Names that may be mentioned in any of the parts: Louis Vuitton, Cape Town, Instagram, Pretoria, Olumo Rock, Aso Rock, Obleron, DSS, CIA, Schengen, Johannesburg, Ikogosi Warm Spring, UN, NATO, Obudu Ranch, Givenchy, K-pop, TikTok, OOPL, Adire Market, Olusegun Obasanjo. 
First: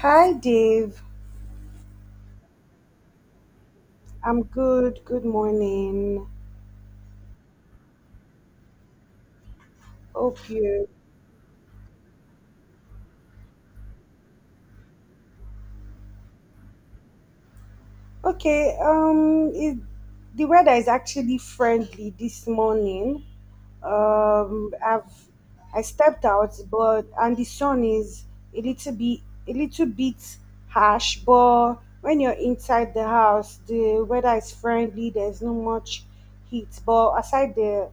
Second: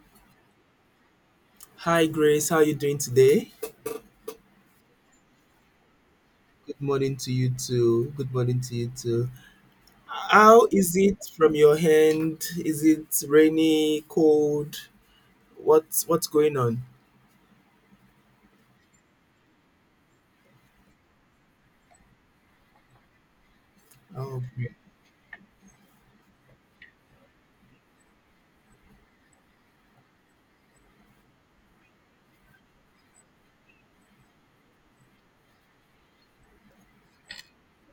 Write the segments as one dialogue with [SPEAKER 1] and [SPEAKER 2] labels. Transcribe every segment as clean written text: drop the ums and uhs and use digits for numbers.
[SPEAKER 1] Hi, Dave.
[SPEAKER 2] Hi Grace, how are you doing today?
[SPEAKER 1] I'm good. Good morning.
[SPEAKER 2] Good morning to you too. Good morning to you too.
[SPEAKER 1] Hope
[SPEAKER 2] How
[SPEAKER 1] you
[SPEAKER 2] is it from your end? Is it rainy, cold? What's going on?
[SPEAKER 1] okay. The weather is actually friendly this morning.
[SPEAKER 2] Oh, great.
[SPEAKER 1] um i've I stepped out, but and the sun is a little bit a little bit harsh, but when you're inside the house the weather is friendly. There's no much heat, but aside the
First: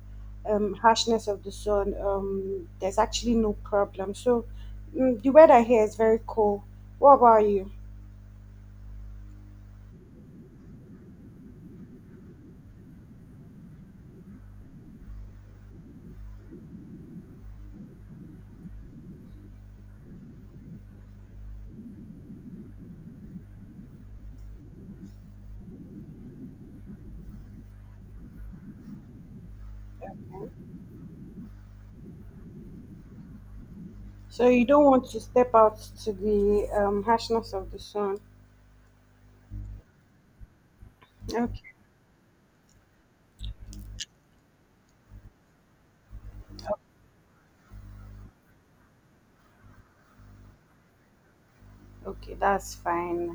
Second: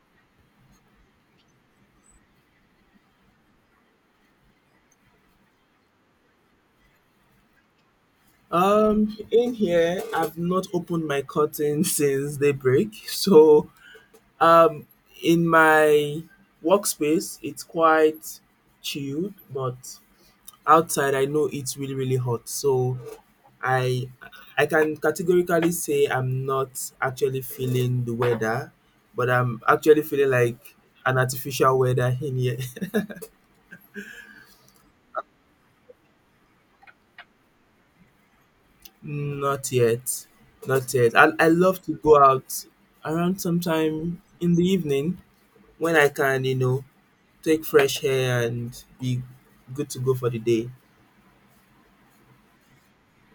[SPEAKER 1] harshness of the sun, there's actually no problem. So the weather here is very cool. What about you?
[SPEAKER 2] In here, I've not opened my curtain since daybreak. So, um, in my workspace, it's quite chilled, but outside, I know it's really, really hot. So, I I can categorically say I'm not actually feeling the weather, but I'm actually feeling like an artificial weather in here.
[SPEAKER 1] So you don't want to step out to the harshness of the sun?
[SPEAKER 2] not yet. Not yet. I
[SPEAKER 1] Okay.
[SPEAKER 2] love to go out around sometime in the evening when I can, take fresh air and be good to go for the day.
[SPEAKER 1] Okay, that's fine.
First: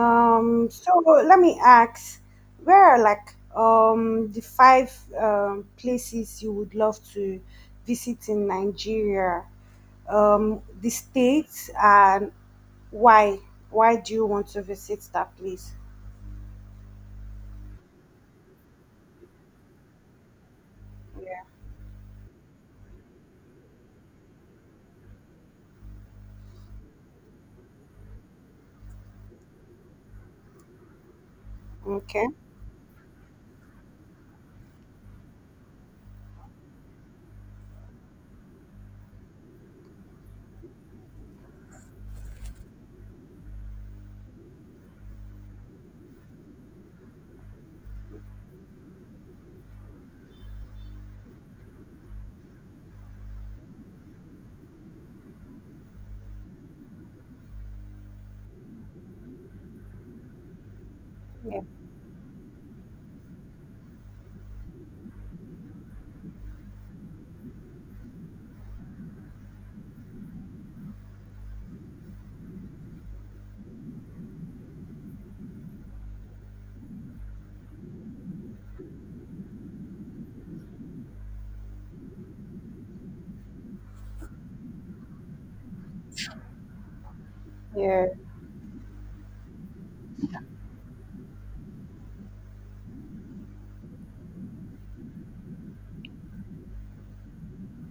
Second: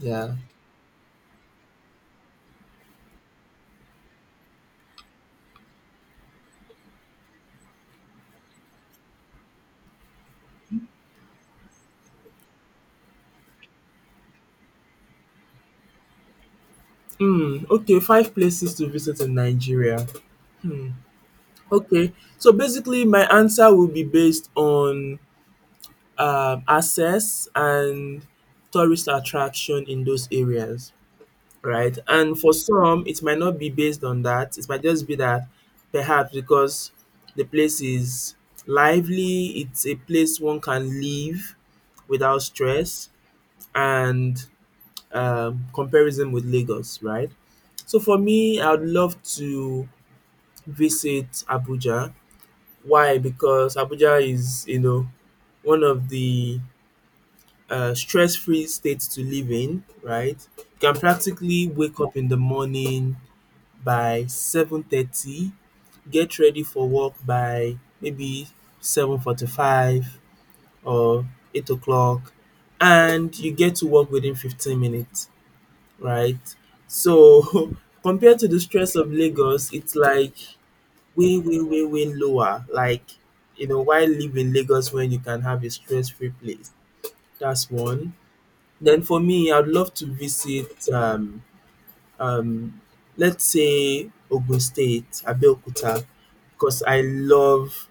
[SPEAKER 2] Yeah.
[SPEAKER 1] so let me ask, where are like the five places you would love to visit in Nigeria? The states, and why? Why do you want to visit that place?
[SPEAKER 2] Hmm. Okay. Five places to visit in Nigeria. Hmm.
[SPEAKER 1] Yeah.
[SPEAKER 2] Okay. So basically, my answer will be based on access and tourist attraction in those areas, right?
[SPEAKER 1] Okay.
[SPEAKER 2] And for some, it might not be based on that. It might just be that perhaps because the place is lively, it's a place one can live without stress and, comparison with Lagos, right? So for me, I would love to visit Abuja. Why? Because Abuja is, you know, one of the stress free state to live in, right? You can
[SPEAKER 1] Yeah.
[SPEAKER 2] practically wake up in the morning by 7:30, get ready for work by maybe 7:45 or 8 o'clock, and you get to work within 15 minutes, right? So compared to the stress of Lagos, it's like way, way, way, way lower. Like, you know, why live in Lagos when you can have a stress free place? That's
[SPEAKER 1] Yeah.
[SPEAKER 2] one. Then for me, I'd love to visit, um, let's say Ogun State, Abeokuta, because I love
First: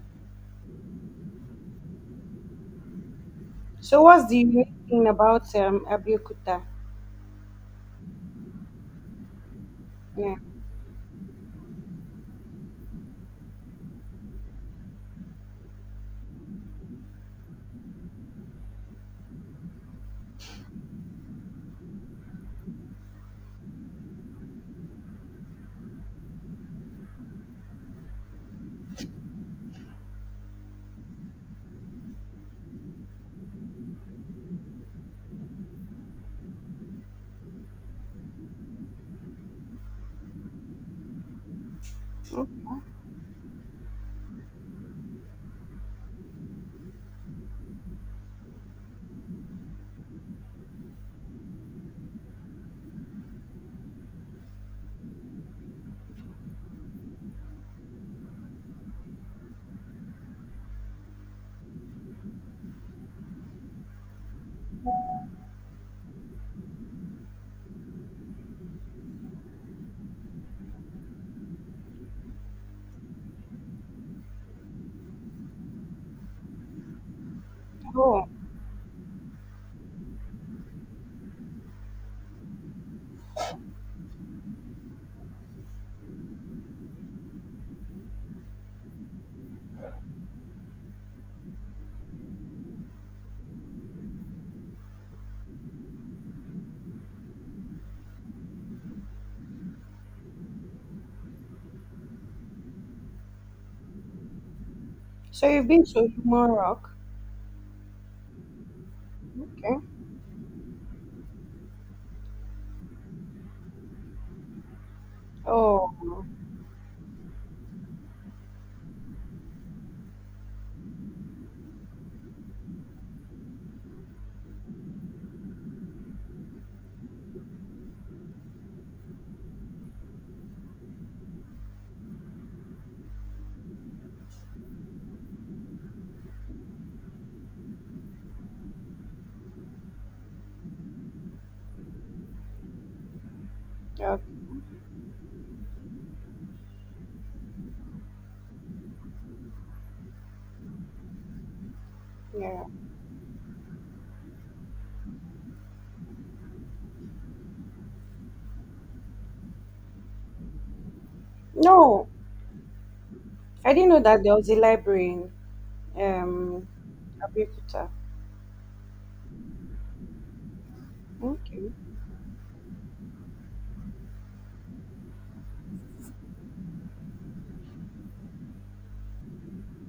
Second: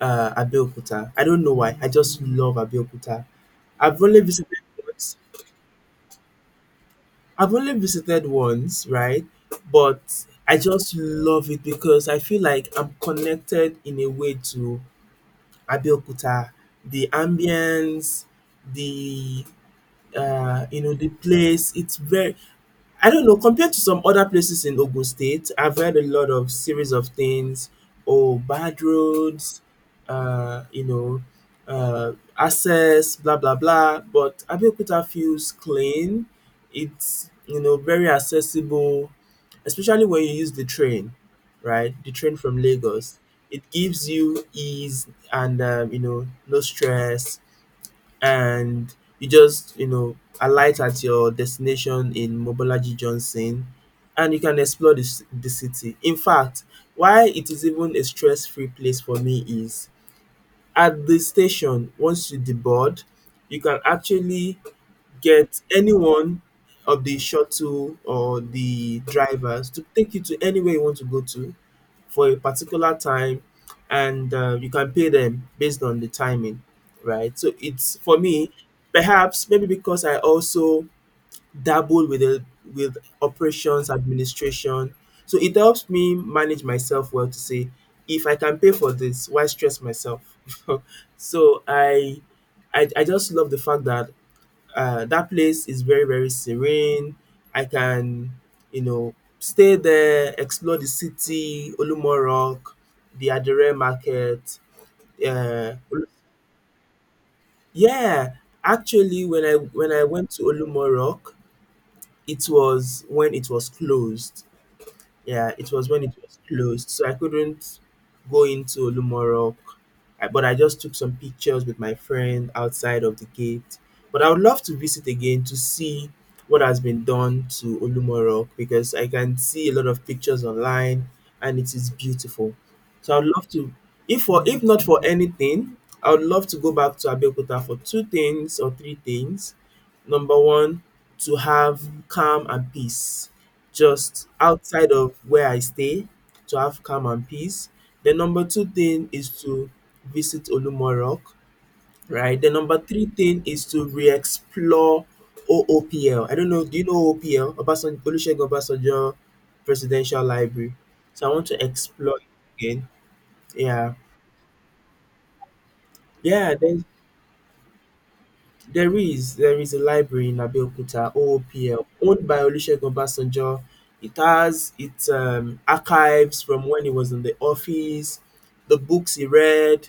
[SPEAKER 2] Abeokuta. I don't know why. I just love Abeokuta. I've
[SPEAKER 1] So
[SPEAKER 2] only
[SPEAKER 1] what's the
[SPEAKER 2] visited
[SPEAKER 1] unique thing
[SPEAKER 2] once.
[SPEAKER 1] about Abeokuta?
[SPEAKER 2] I've only visited once, right? But
[SPEAKER 1] Yeah.
[SPEAKER 2] I just love it because I feel like I'm connected in a way to Abeokuta, the ambience, the the place. It's very, I don't know, compared to some other places in Ogun State, I've heard a lot of series of things. Oh, bad roads, uh, you know, access, blah, blah, blah. But Abeokuta feels clean. It's, you know, very accessible, especially when you use the train, right? The train from Lagos. It gives you ease and, no stress, and you just alight at your destination in Mobolaji Johnson and you can explore this the city. In fact, why it is even a stress-free place for me is at the station once you deboard, you can actually get anyone of the shuttle or the drivers to take you to anywhere you want to go to for a particular time, and you can pay them based on the timing, right? So it's for
[SPEAKER 1] Oh,
[SPEAKER 2] me, perhaps maybe because I also dabble with with operations administration, so it helps me manage myself well to say if I can pay for this, why stress myself? so I just love the fact that that place is very, very serene. I can stay there, explore the city, Olumo Rock, the Adire Market.
[SPEAKER 1] so you've
[SPEAKER 2] Uh,
[SPEAKER 1] been to Human Rock?
[SPEAKER 2] yeah, actually, when I
[SPEAKER 1] Okay.
[SPEAKER 2] when I went to Olumo Rock, it was when it was closed. Yeah, it was
[SPEAKER 1] Oh,
[SPEAKER 2] when it was closed, so I couldn't go into Olumorok. I but I just took some pictures with my friend outside of the gate. But I would love to visit again to see what has been done to Olumorok because I can see a lot of pictures online and it is beautiful. So I would love to, if not for anything, I would love to go back to Abeokuta for two things or three things. Number one, to have calm and peace
[SPEAKER 1] yeah.
[SPEAKER 2] just outside of where I stay to have calm and peace. The number two thing is to visit Olumo Rock, right? The
[SPEAKER 1] Yeah.
[SPEAKER 2] number three thing is to re-explore OOPL. I don't know, do you know OOPL? Obasanjo, Olusegun Obasanjo Presidential Library. So I want to
[SPEAKER 1] No,
[SPEAKER 2] explore it again.
[SPEAKER 1] I didn't
[SPEAKER 2] Yeah.
[SPEAKER 1] know that there was a library in
[SPEAKER 2] Yeah,
[SPEAKER 1] Um,
[SPEAKER 2] then
[SPEAKER 1] Abeokuta.
[SPEAKER 2] there is a library in Abeokuta,
[SPEAKER 1] Okay.
[SPEAKER 2] OOPL, owned by Olusegun Obasanjo. It has its archives from when he was in the office, the books he read,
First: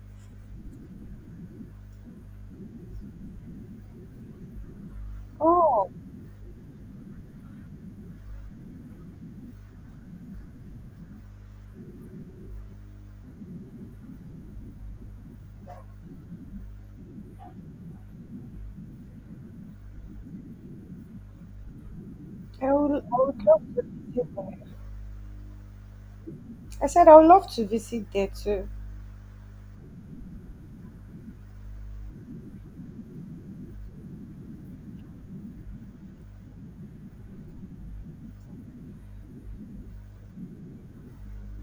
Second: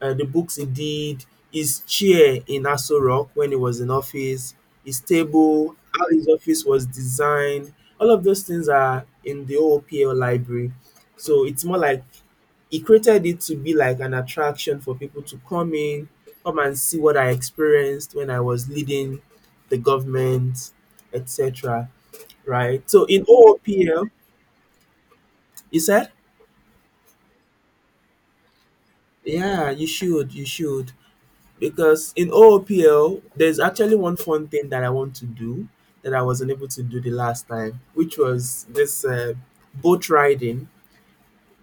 [SPEAKER 2] the books he did, his chair in Aso Rock when he was in office, his table,
[SPEAKER 1] Oh,
[SPEAKER 2] how his office was designed. All of those things are in the OOPL library. So it's more like he created it to be like an attraction for people to come in, come and see what I experienced when I was leading the government, etc. Right?
[SPEAKER 1] I
[SPEAKER 2] So in
[SPEAKER 1] would love to
[SPEAKER 2] OOPL,
[SPEAKER 1] visit there.
[SPEAKER 2] you said,
[SPEAKER 1] I said I would love to visit there too.
[SPEAKER 2] yeah, you should, because in OOPL, there's actually one fun thing that I want to do that I wasn't able to do the last time, which was this boat riding.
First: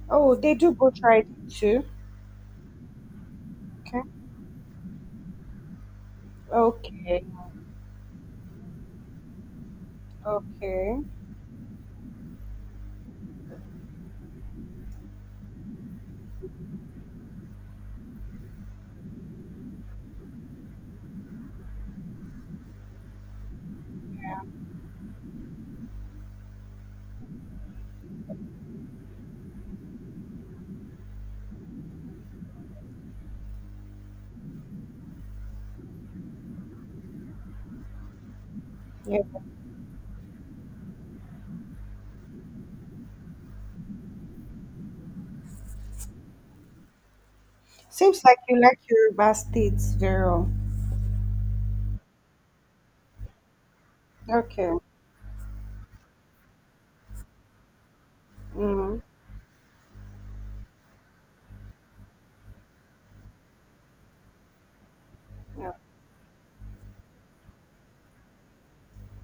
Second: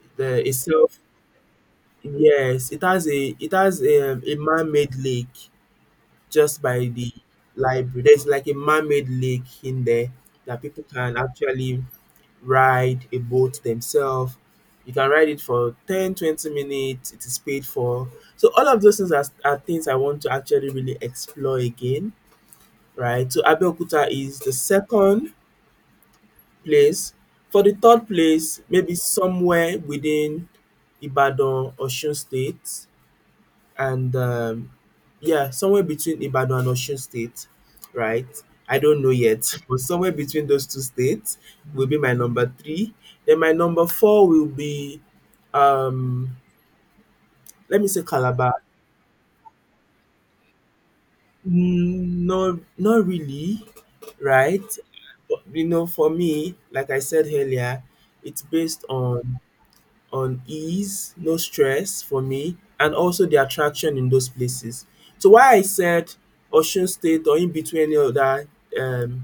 [SPEAKER 1] Oh,
[SPEAKER 2] The
[SPEAKER 1] they do boat
[SPEAKER 2] itself,
[SPEAKER 1] riding too.
[SPEAKER 2] yes, it has a it has
[SPEAKER 1] Okay.
[SPEAKER 2] a, a man-made lake just by the
[SPEAKER 1] Okay.
[SPEAKER 2] library. There's like a man-made lake in there that people
[SPEAKER 1] Okay.
[SPEAKER 2] can actually ride a boat themselves. You can ride it for 10, 20 minutes. It is paid for. So all of those things are things I want to actually really explore again, right? So Abeokuta is the second place. For the third place, maybe somewhere within Ibadan, Osun State and, yeah, somewhere between Ibadan and Osun State, right? I don't know
[SPEAKER 1] Yeah.
[SPEAKER 2] yet, but somewhere between those two states will be my number three. Then my number four will be, um, let me say
[SPEAKER 1] Seems like
[SPEAKER 2] Calabar.
[SPEAKER 1] you like Yoruba states very well.
[SPEAKER 2] Mm, no, not really, right?
[SPEAKER 1] Okay.
[SPEAKER 2] But, you know, for me, like I said earlier, it's based
[SPEAKER 1] Mm.
[SPEAKER 2] on ease, no stress for me, and also the attraction in those places. So why I
[SPEAKER 1] Yeah.
[SPEAKER 2] said Osun State or in between any other um,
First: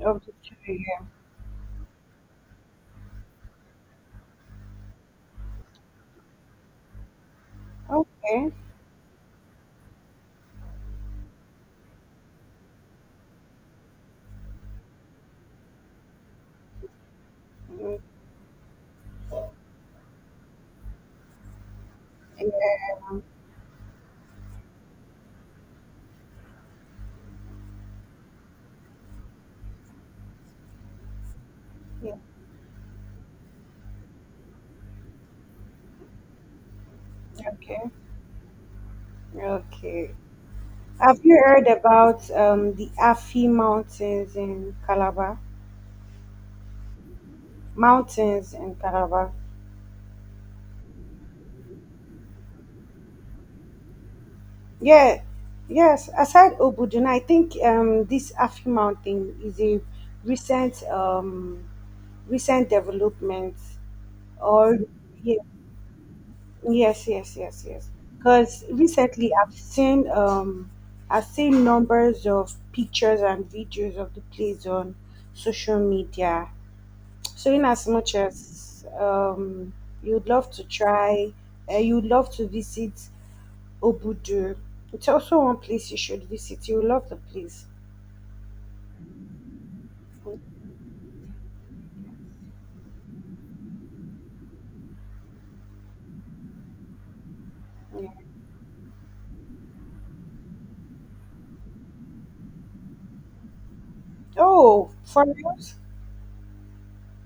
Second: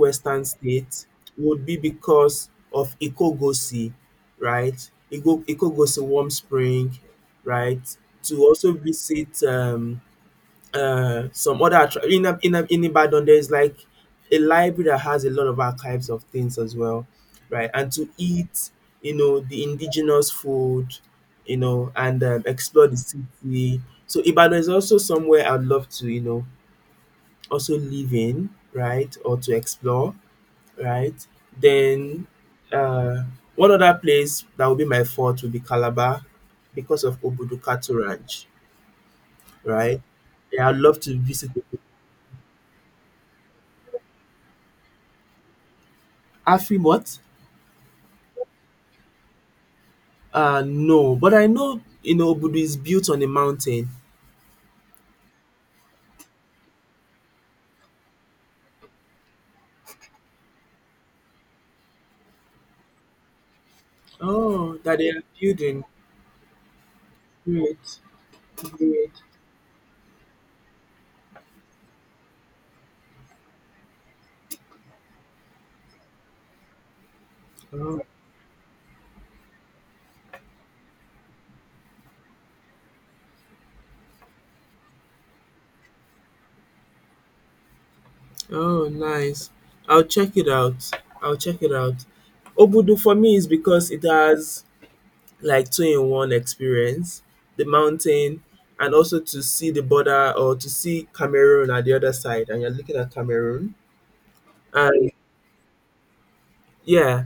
[SPEAKER 1] Of the two, yeah.
[SPEAKER 2] state would be because of Ikogosi, right? Ikogosi Warm Spring, right? To
[SPEAKER 1] Okay.
[SPEAKER 2] also visit, some other in Ibadan there's like a library that has a lot of archives of things as well, right? And
[SPEAKER 1] Mm.
[SPEAKER 2] to eat, you know, the indigenous food, you know, and explore
[SPEAKER 1] Yeah.
[SPEAKER 2] the city. So Ibadan is also somewhere I'd love to, you know, also live in, right, or to explore, right?
[SPEAKER 1] Yeah.
[SPEAKER 2] Then uh, one other place that would be my fourth would be Calabar because of
[SPEAKER 1] Okay.
[SPEAKER 2] Obudu Ranch, right?
[SPEAKER 1] Okay.
[SPEAKER 2] Yeah, I'd love to
[SPEAKER 1] Have you
[SPEAKER 2] visit.
[SPEAKER 1] heard about the Afi Mountains in Calabar?
[SPEAKER 2] Afim what?
[SPEAKER 1] Mountains in Taraba.
[SPEAKER 2] No, but I know, you know, Obudu is built on a mountain.
[SPEAKER 1] Yeah, yes. Aside Obuduna, I think this Afi Mountain is a recent um, recent development.
[SPEAKER 2] Oh,
[SPEAKER 1] Or
[SPEAKER 2] that they are
[SPEAKER 1] ye-
[SPEAKER 2] building.
[SPEAKER 1] yes, yes, yes,
[SPEAKER 2] Great,
[SPEAKER 1] yes. Because
[SPEAKER 2] great.
[SPEAKER 1] recently I've seen numbers of pictures and videos of the place on social media. So in as
[SPEAKER 2] Oh,
[SPEAKER 1] much as you'd love to try, you'd love to visit Obudu, it's also one place you should visit. You'll love the place.
[SPEAKER 2] oh, nice. I'll check it out. I'll check it out. Obudu for me is because it has like two in one experience, the
[SPEAKER 1] Yeah.
[SPEAKER 2] mountain, and also to see the border or to see Cameroon at the other side, and you're looking at Cameroon.
[SPEAKER 1] Oh,
[SPEAKER 2] And
[SPEAKER 1] for us?
[SPEAKER 2] yeah,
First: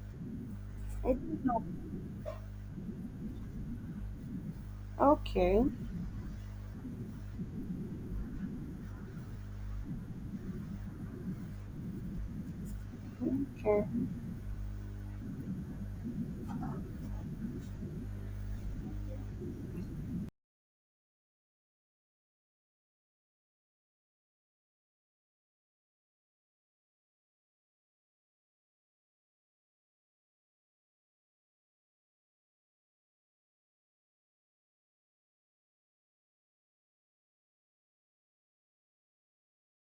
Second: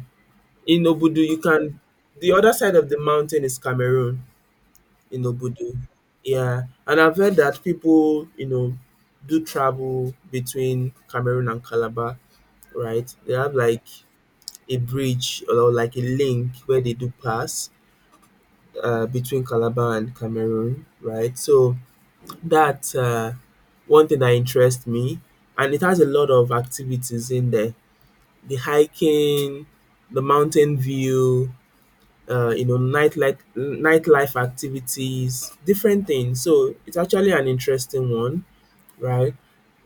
[SPEAKER 2] in
[SPEAKER 1] I
[SPEAKER 2] Obudu you
[SPEAKER 1] didn't know.
[SPEAKER 2] can, the other side of the mountain is Cameroon, in
[SPEAKER 1] Okay,
[SPEAKER 2] Obudu. Yeah, and I've heard that people, you know, do travel between Cameroon and Calabar, right? They have like
[SPEAKER 1] okay,
[SPEAKER 2] a bridge or like a link where they do pass between Calabar and Cameroon, right? So that's one thing that interests me, and it has a lot of activities in there: the hiking, the mountain view, nightlife activities, different things. So it's actually an interesting one, right?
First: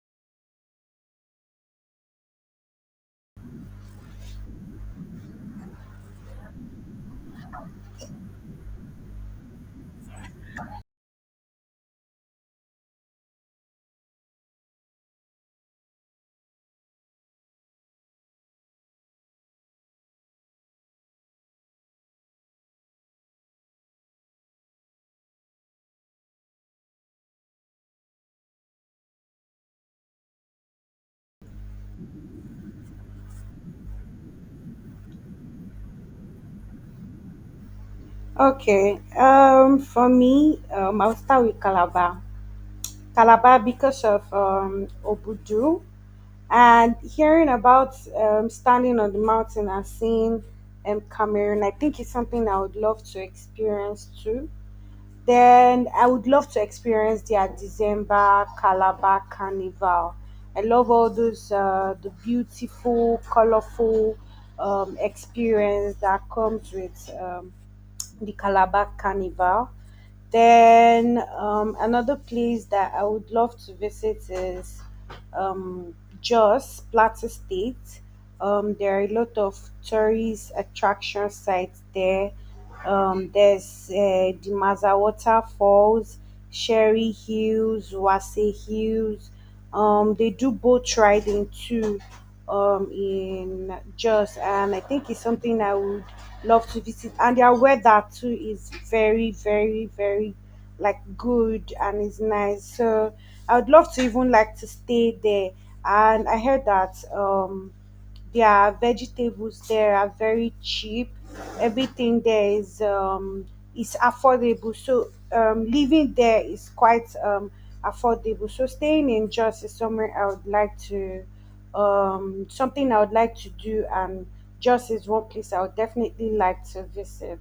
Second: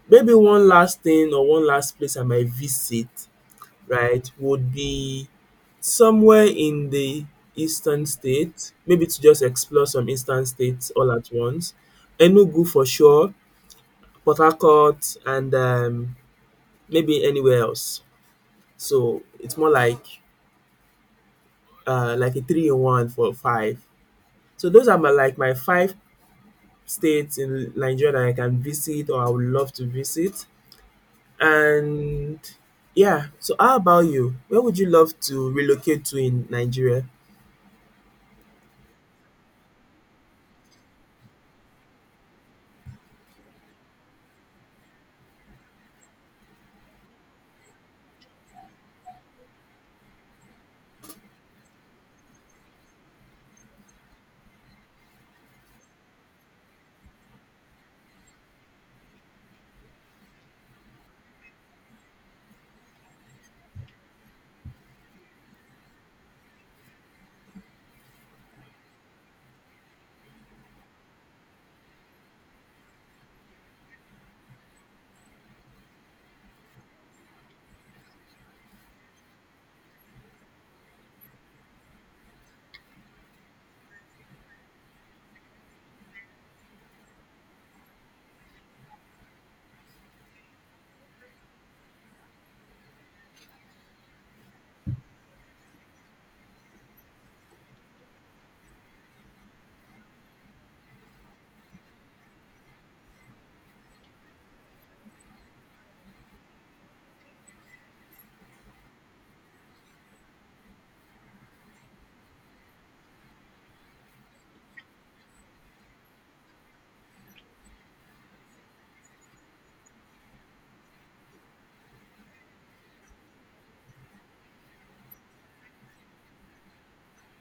[SPEAKER 2] Maybe one last thing or one last place I might visit, right, would be somewhere in the eastern state, maybe to just explore some eastern states all at once. Enugu for sure, Port Harcourt, and maybe anywhere else. So it's more like a three in one for five. So those are my like my five states in Nigeria that I can visit or I would love to visit. And yeah, so how about you? Where would you love to relocate to in Nigeria?
[SPEAKER 1] okay. For me, I'll start with Calabar. Calabar, because of Obudu and hearing about standing on the mountain and seeing Cameroon. I think it's something I would love to experience too. Then I would love to experience their December Calabar Carnival. I love all those the beautiful, colorful experience that comes with the Calabar Carnival. Then another place that I would love to visit is um, Jos, Plateau State. There are a lot of tourist attraction sites there. The Maza Waterfalls, Sherry Hills, Wase Hills. They do boat riding too in Jos, and I think it's something I would love to visit. And their weather too is very, very, very like good, and it's nice. So I would love to even like to stay there. And I heard that their vegetables there are very cheap. Everything there is affordable, so living there is quite affordable. So staying in Jos is somewhere I would like to something I would like to do, and Jos is one place I would definitely like to visit.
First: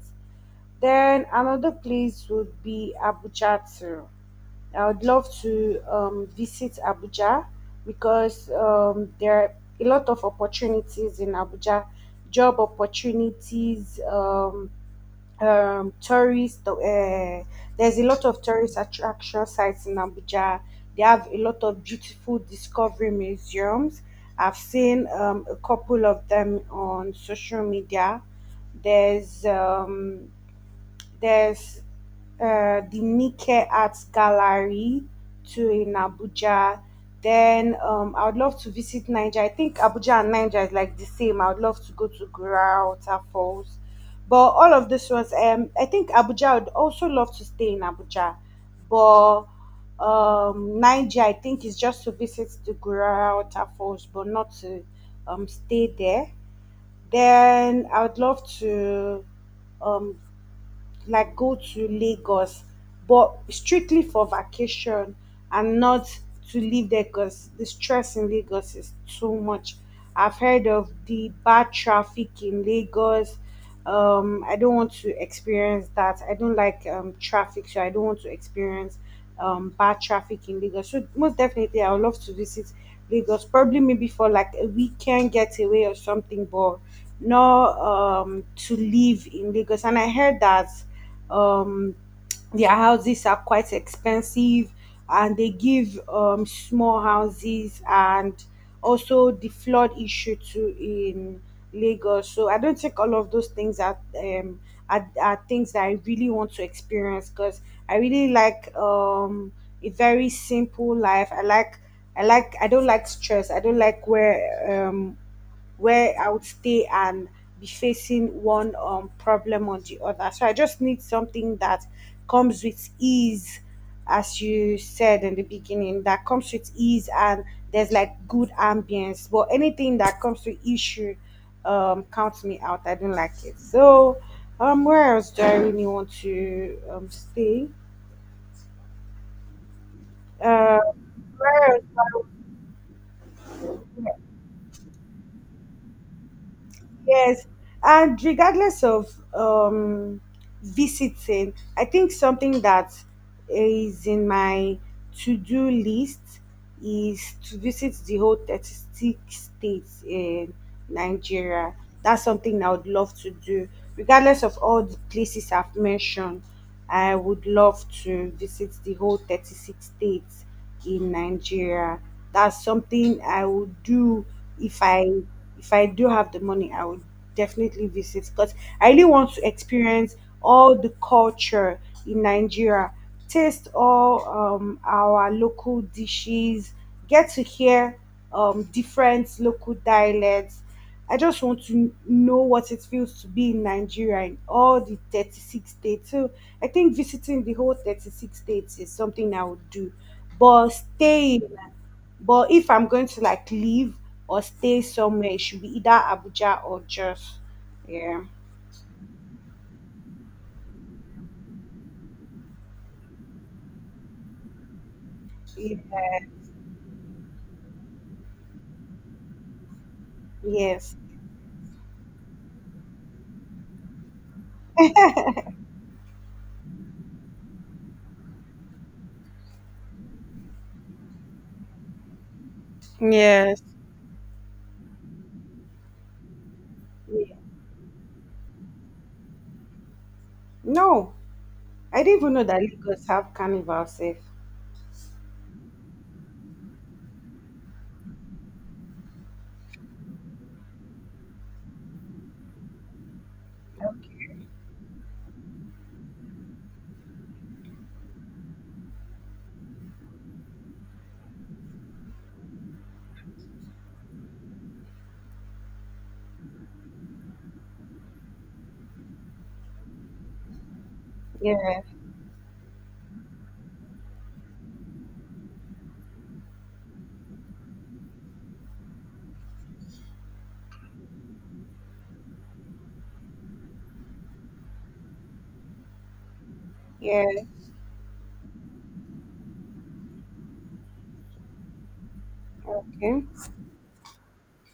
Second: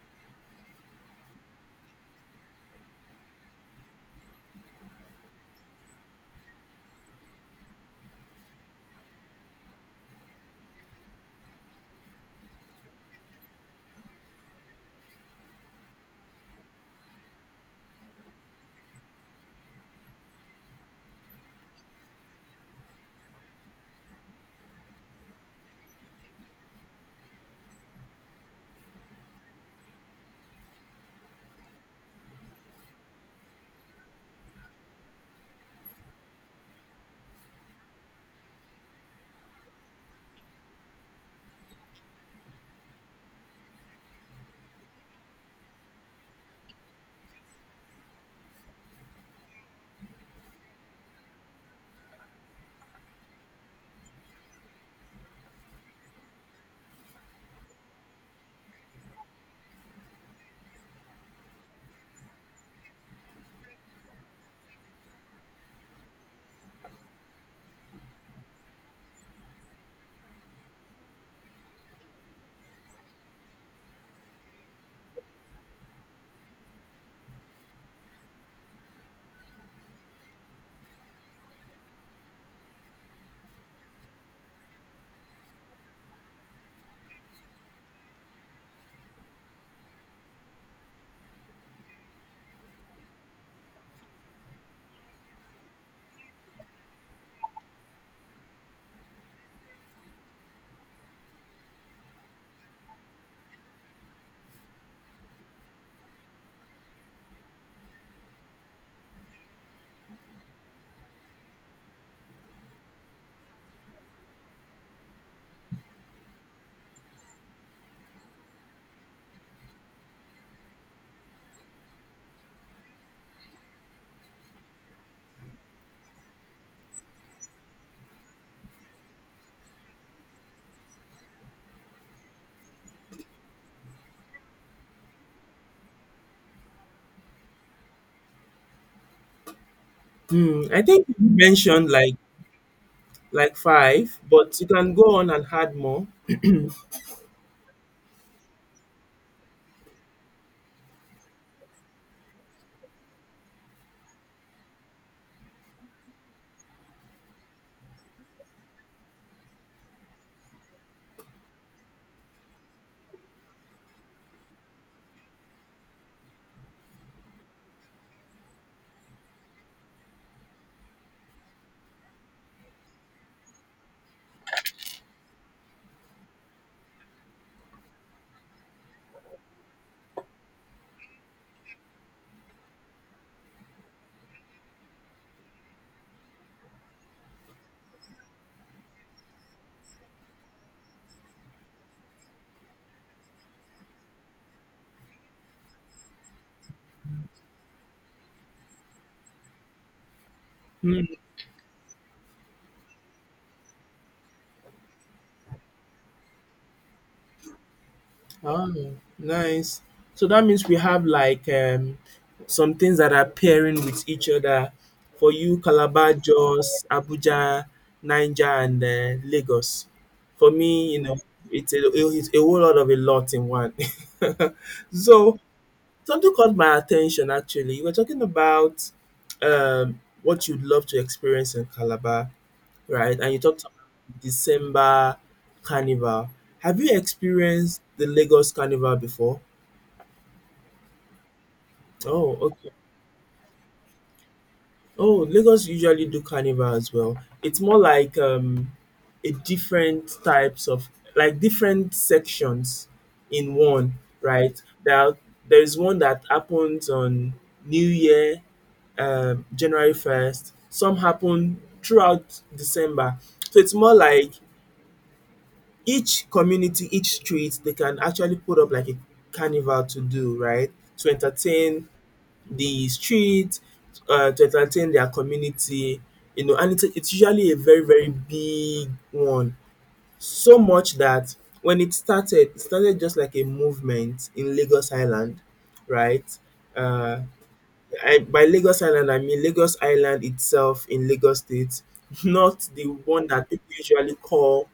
[SPEAKER 1] Then another place would be Abuja too. I would love to visit Abuja because there are a lot of opportunities in Abuja, job opportunities, tourist. There's a lot of tourist attraction sites in Abuja. They have a lot of beautiful discovery museums. I've seen a couple of them on social media. There's um, there's the Nike Art Gallery too in Abuja. Then I would love to visit Niger. I think Abuja and Niger is like the same. I would love to go to Gura Water Falls. But all of this was, I think Abuja, I would also love to stay in Abuja. But Niger, I think, is just to visit the Gura Water Falls, but not to stay there. Then I would love to um, like go to Lagos, but strictly for vacation and not to live there, because the stress in Lagos is too much. I've heard of the bad traffic in Lagos. I don't want to experience that. I don't like traffic, so I don't want to experience bad traffic in Lagos. So most definitely, I would love to visit Lagos, probably maybe for like a weekend getaway or something, but not to live in Lagos. And I heard that um their houses are quite expensive and they give small houses, and also the flood issue too in Lagos. So I don't think all of those things are are things that I really want to experience, because I really like a very simple life. I don't like stress. I don't like where I would stay and be facing one problem or the other. So I just need something that comes with ease, as you said in the beginning, that comes with ease and there's like good ambience. But anything that comes with issue counts me out. I don't like it. So where else do I really want to stay?
[SPEAKER 2] Hmm,
[SPEAKER 1] Uh
[SPEAKER 2] I think you
[SPEAKER 1] where
[SPEAKER 2] mentioned like
[SPEAKER 1] else?
[SPEAKER 2] five, but you can go on and add more.
[SPEAKER 1] Yes, and regardless of um, visiting, I think something that is in my to do list is to visit the whole 36 states in Nigeria. That's something I would love to do, regardless of all the places I've mentioned. I would love to visit the whole 36 states in Nigeria. That's something I would do if I, if I do have the money. I would definitely visit, because I really want to experience all the culture in Nigeria, taste all our local dishes, get to hear different local dialects. I just want to know what it feels to be in Nigeria in all the 36 states. So I think visiting the whole 36 states is something I would do. But
[SPEAKER 2] Hmm.
[SPEAKER 1] staying, but if I'm going to like leave or stay somewhere, it should be either Abuja or Jos. Yeah.
[SPEAKER 2] Oh, nice. So that means we have some things that are pairing with each other. For you,
[SPEAKER 1] Yeah.
[SPEAKER 2] Calabar, Jos, Abuja, Niger, and Lagos. For me,
[SPEAKER 1] Yes.
[SPEAKER 2] you know, it's a whole lot of a lot in one. so something caught my attention actually. You were talking about what you'd love to experience in Calabar, right? And you
[SPEAKER 1] Yes.
[SPEAKER 2] talked about December Carnival. Have you
[SPEAKER 1] Yeah.
[SPEAKER 2] experienced the Lagos Carnival before?
[SPEAKER 1] No, I didn't even
[SPEAKER 2] Oh,
[SPEAKER 1] know that
[SPEAKER 2] okay.
[SPEAKER 1] Lagos have carnival safe.
[SPEAKER 2] Oh, Lagos usually do Carnival as well. It's more like, a different types of like different sections in one, right? There is one that happens on New Year, January 1st. Some happen throughout December. So it's more like each community, each street, they can actually put up like a carnival to do, right? To
[SPEAKER 1] Yeah.
[SPEAKER 2] entertain the street, to entertain their community, you know, and it's usually a very, very big one. So much that when it started just like a movement in Lagos Island, right? Uh,
[SPEAKER 1] Yeah.
[SPEAKER 2] by Lagos Island, I mean Lagos Island itself in Lagos State, not the
[SPEAKER 1] Okay.
[SPEAKER 2] one that people usually call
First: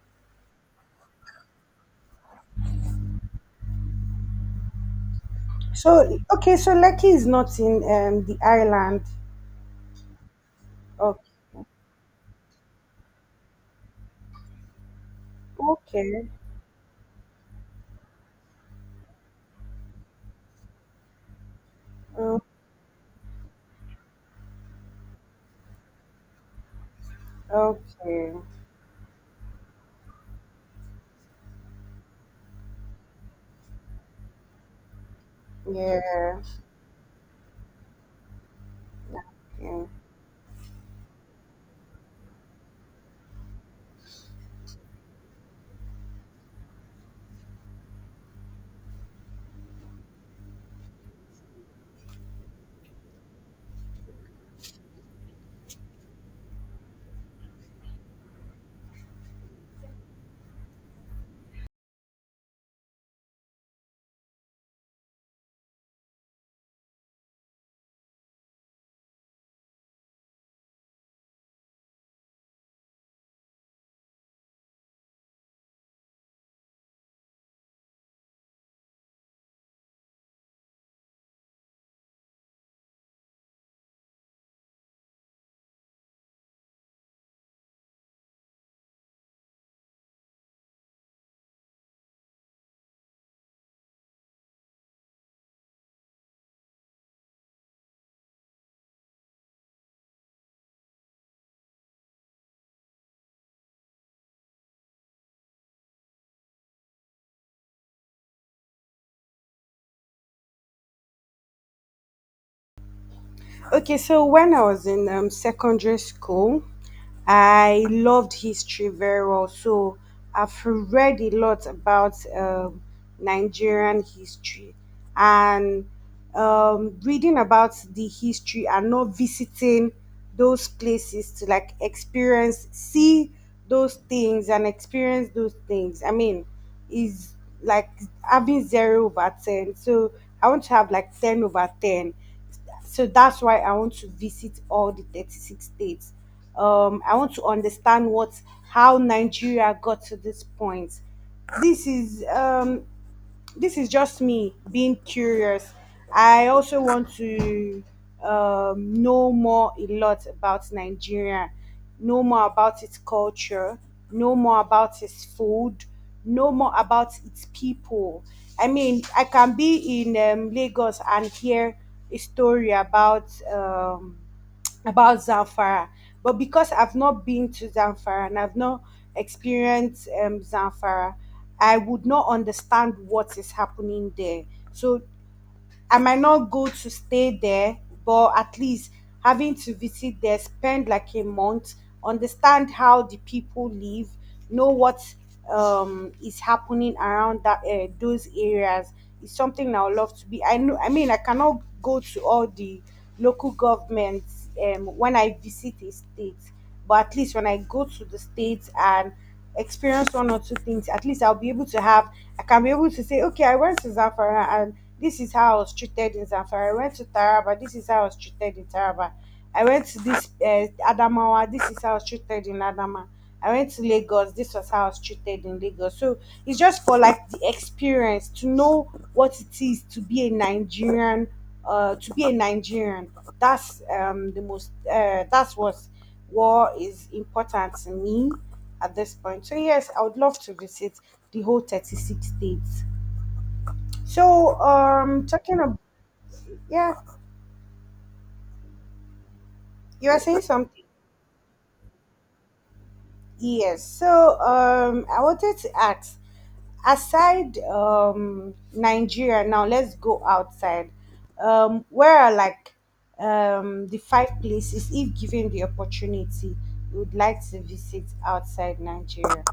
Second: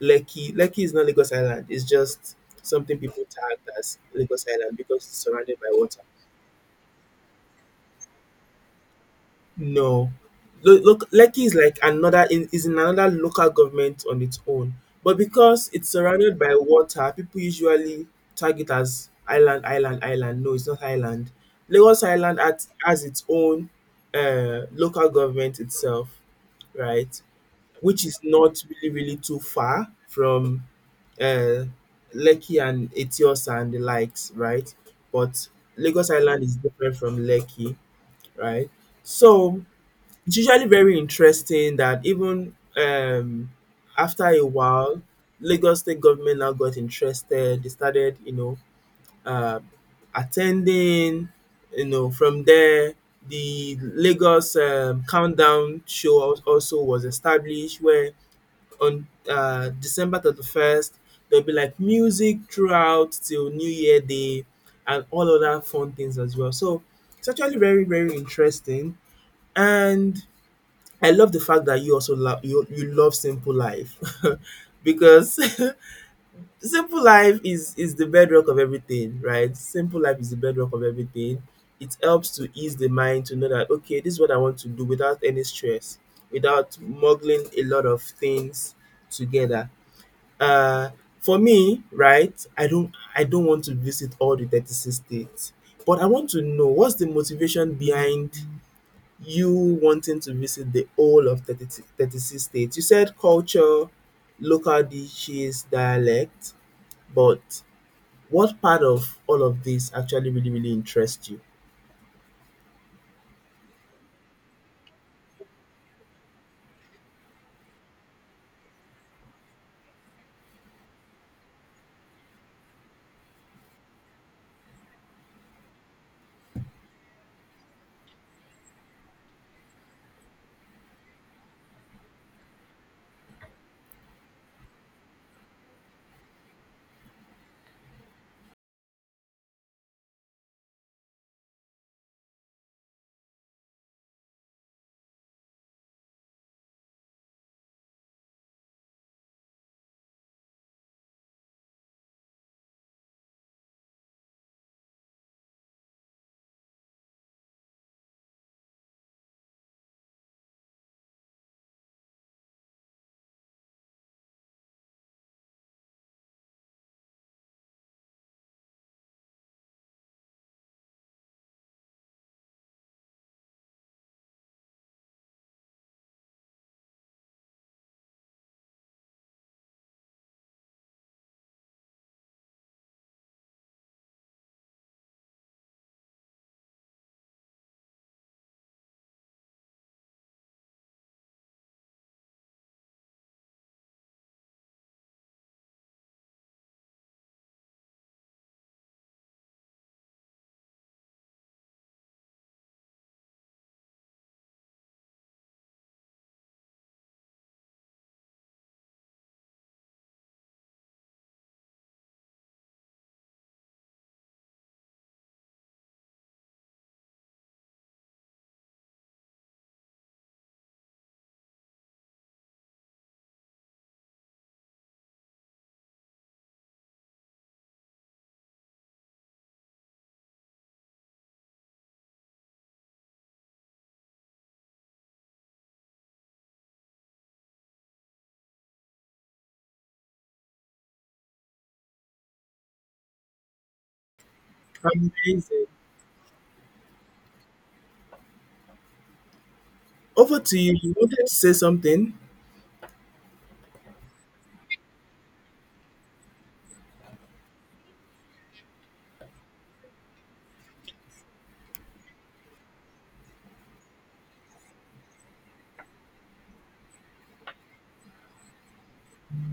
[SPEAKER 2] Lekki. Lekki is not Lagos Island. It's just something people tag as Lagos Island because it's surrounded by water.
[SPEAKER 1] So okay, so Lekki is not in the island.
[SPEAKER 2] No. Look, Lekki is like another is in another local government on its own. But because it's
[SPEAKER 1] Okay.
[SPEAKER 2] surrounded by water, people usually tag it as island, island, island. No, it's not island.
[SPEAKER 1] Mm,
[SPEAKER 2] Has its own local government itself, right? Which is
[SPEAKER 1] okay.
[SPEAKER 2] not really, really too far from uh, Lekki and Etios and the likes, right? But Lagos
[SPEAKER 1] Yeah.
[SPEAKER 2] Island is different from Lekki, right? So
[SPEAKER 1] Okay.
[SPEAKER 2] it's usually very interesting that even after a while, Lagos state government now got interested. They started, you know, uh, attending. You know, from there, the Lagos countdown show also was established, where on December 31st there'll be like music throughout till New Year Day and all other fun things as well. So it's actually very very interesting and I love the fact that you also love you you love simple life because simple life is the bedrock of everything, right? Simple life is the bedrock of everything. It helps to ease the mind to know that okay, this is what I want to do without any stress, without muggling a lot of things together. Uh for me, right, I don't want to visit all the 36 states, but I want to know what's the motivation behind you wanting to visit the whole of thirty six states. You said culture, local dishes, dialect, but what part of all of this actually really, really interests you?
[SPEAKER 1] Okay, so when I was in secondary school, I loved history very well. So I've read a lot about Nigerian history, and reading about the history and not visiting those places to like experience, see those things and experience those things, I mean, is like having zero over 10. So I want to have like 10 over 10. So that's why I want to visit all the 36 states. I want to understand what, how Nigeria got to this point. this is um this is just me being curious. I also want to know more a lot about Nigeria, know more about its culture, know more about its food, know more about its people. I mean, I can be in Lagos and hear a story about. About Zamfara. But because I've not been to Zamfara and I've not experienced Zamfara, I would not understand what is happening there. So I might not go to stay there, but at least having to visit there, spend like a month, understand how the people live, know what is happening around that those areas is something I would love to be. I know. I mean, I cannot go to all the local governments when I visit a state, but at least when I go to the states and experience one or two things, at least I'll be able to have, I can be able to say, okay, I went to Zamfara, and this is how I was treated in Zamfara. I went to Taraba, this is how I was treated in Taraba. I went to this Adamawa, this is how I was treated in Adama. I went to Lagos, this was how I was treated in Lagos. So it's just for like the experience to know what it is to be a Nigerian, to be a Nigerian. That's the most That's what war is important to me at this point. So yes, I would love to visit the whole 36 states. So talking
[SPEAKER 2] Amazing.
[SPEAKER 1] about, yeah, you are saying
[SPEAKER 2] Over to you.
[SPEAKER 1] something.
[SPEAKER 2] You wanted to say something?
[SPEAKER 1] Yes. So I wanted to ask, aside Nigeria, now let's go outside. Um, where are like the five places, if given the opportunity, you would like to visit outside Nigeria?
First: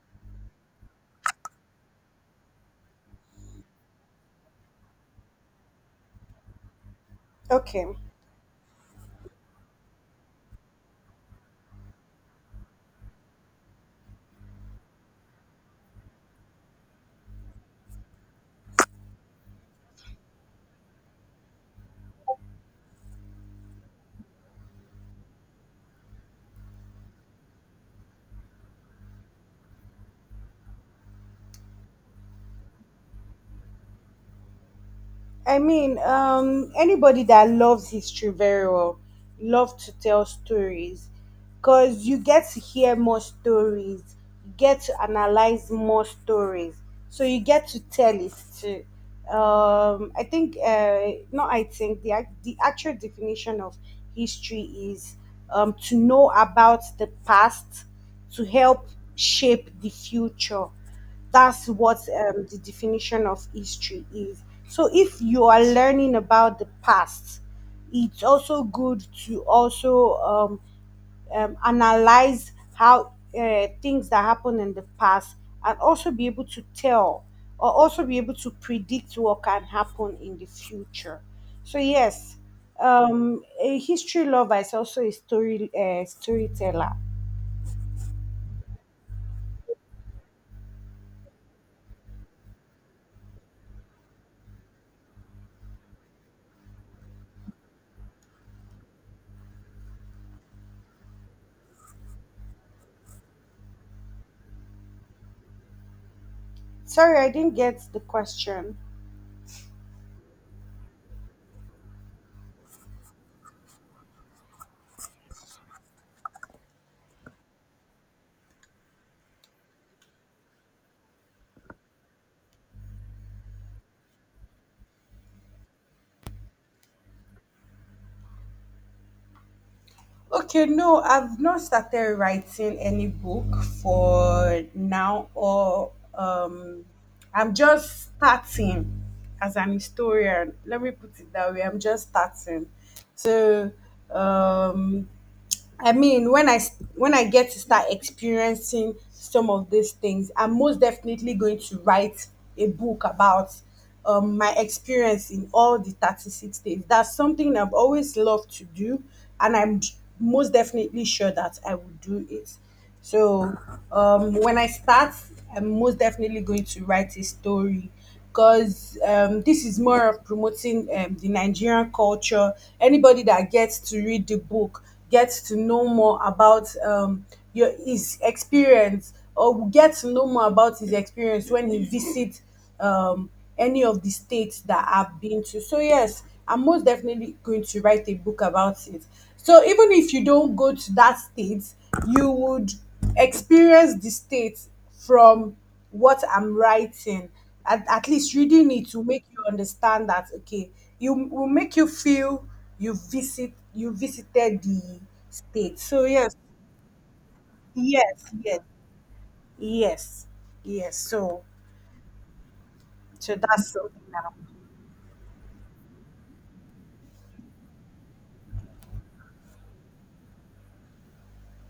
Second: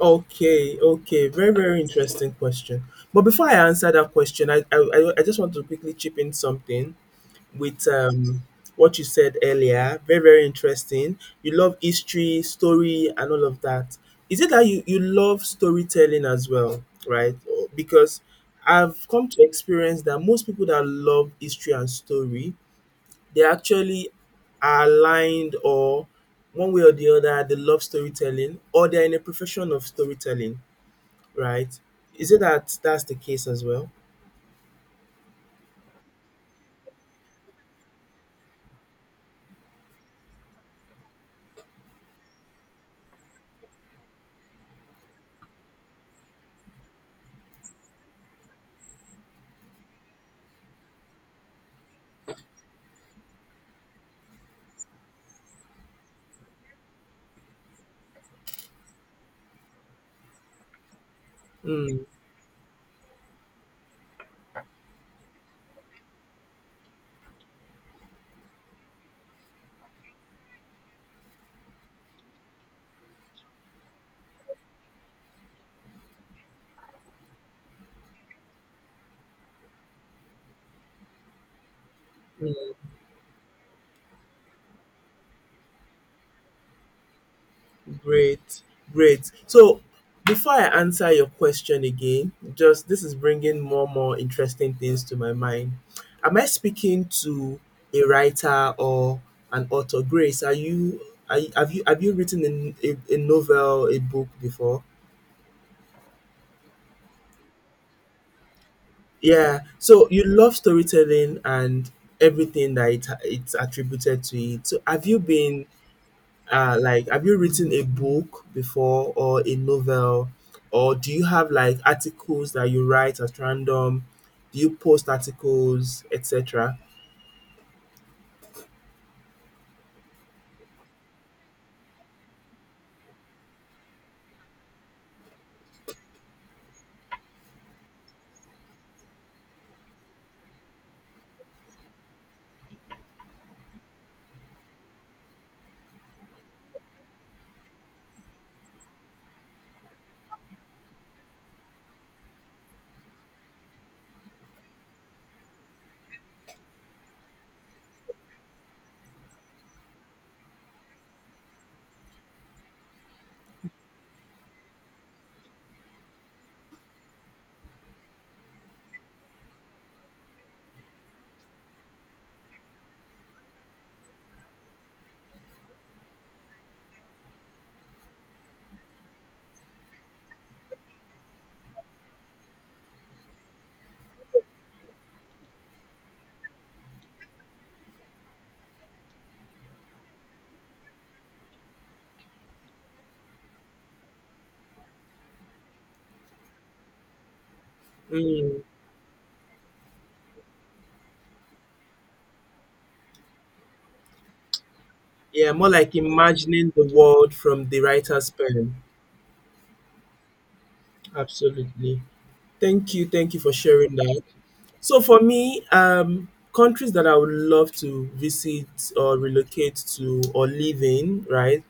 [SPEAKER 2] Okay, okay. Very, very interesting question. But before I answer that question, I just want to quickly chip in something with
[SPEAKER 1] Okay.
[SPEAKER 2] um, what you said earlier. Very, very interesting. You love history, story, and all of that. Is it that you love storytelling as well, right? Or- Because I've come to experience that most people that love history and story, they actually are aligned or one way or the other, they love storytelling or they're in a profession of storytelling, right? Is it that that's the case as well?
[SPEAKER 1] I mean, anybody that loves history very well love to tell stories, because you get to hear more stories, you get to analyze more stories, so you get to tell it too. I think, no, I think the actual definition of history is to know about the past to help shape the future. That's
[SPEAKER 2] Hmm.
[SPEAKER 1] what the definition of history is. So if you are learning about the past, it's also good to also analyze how things that happened in the past, and also be able to tell or also be able to predict what can happen in the future. So yes, a history lover is also a storyteller.
[SPEAKER 2] Great, great. So before I answer your question again, just this is bringing more interesting things to my mind. Am I speaking to a writer or an author? Grace, are you? Are, you- have you written a novel, a book before?
[SPEAKER 1] Sorry, I didn't get the question.
[SPEAKER 2] Yeah. So you love storytelling and everything that it's attributed to it. So have you been like, have you written a book before or a novel? Or do you have like articles that you write at random? Do you post articles, etc.?
[SPEAKER 1] Okay, no, I've not started writing any book for now, or I'm just starting as an historian. Let me put it that way. I'm just starting. So, um, I mean, when when I get to start experiencing some of these things, I'm most definitely going to write a book about my experience in all the 36 days. That's something I've always loved to do, and I'm most definitely sure that I will do it. So when I start, I'm most definitely going to write a story because this is more of promoting the Nigerian culture. Anybody that gets to read the book gets to know more about your his experience, or will get to know more about his experience when he visits um, any of the states that I've been to. So yes, I'm most definitely going to write a book about it. So even if you don't go to that state, you would experience the state from what I'm writing. At least
[SPEAKER 2] Mm,
[SPEAKER 1] reading it will make you understand that okay, you will make you feel you visited the
[SPEAKER 2] yeah, more
[SPEAKER 1] state.
[SPEAKER 2] like
[SPEAKER 1] So yes,
[SPEAKER 2] imagining the world from the
[SPEAKER 1] yes,
[SPEAKER 2] writer's
[SPEAKER 1] yes,
[SPEAKER 2] pen.
[SPEAKER 1] yes, yes. So
[SPEAKER 2] Absolutely. Thank you. Thank you for
[SPEAKER 1] that's
[SPEAKER 2] sharing
[SPEAKER 1] something
[SPEAKER 2] that.
[SPEAKER 1] now.
[SPEAKER 2] So for me, countries that I would love to visit or relocate to or live in, right?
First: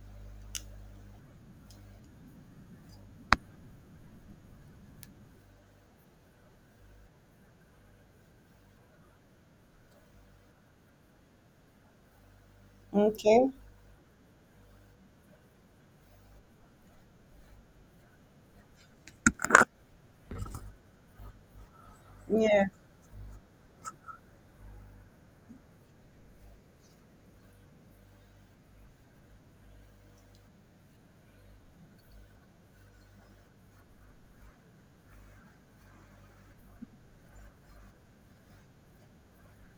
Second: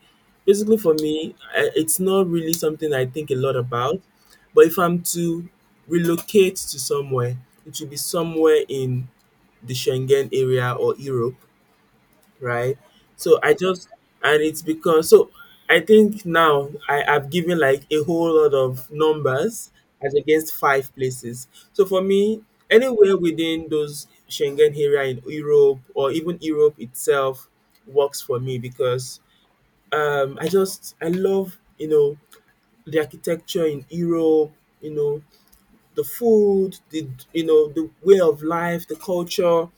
[SPEAKER 2] Basically, for me, it's not really something I think a lot about. But if I'm to relocate to somewhere, it will be somewhere in the Schengen area or Europe, right? So
[SPEAKER 1] Okay.
[SPEAKER 2] I just, and it's because, so I think now I have given like a whole lot of numbers as against five places. So for me,
[SPEAKER 1] Yeah.
[SPEAKER 2] anywhere within those Schengen area in Europe or even Europe itself works for me because I just I love you know the architecture in Europe, you know the food, the, you know, the way of life, the culture,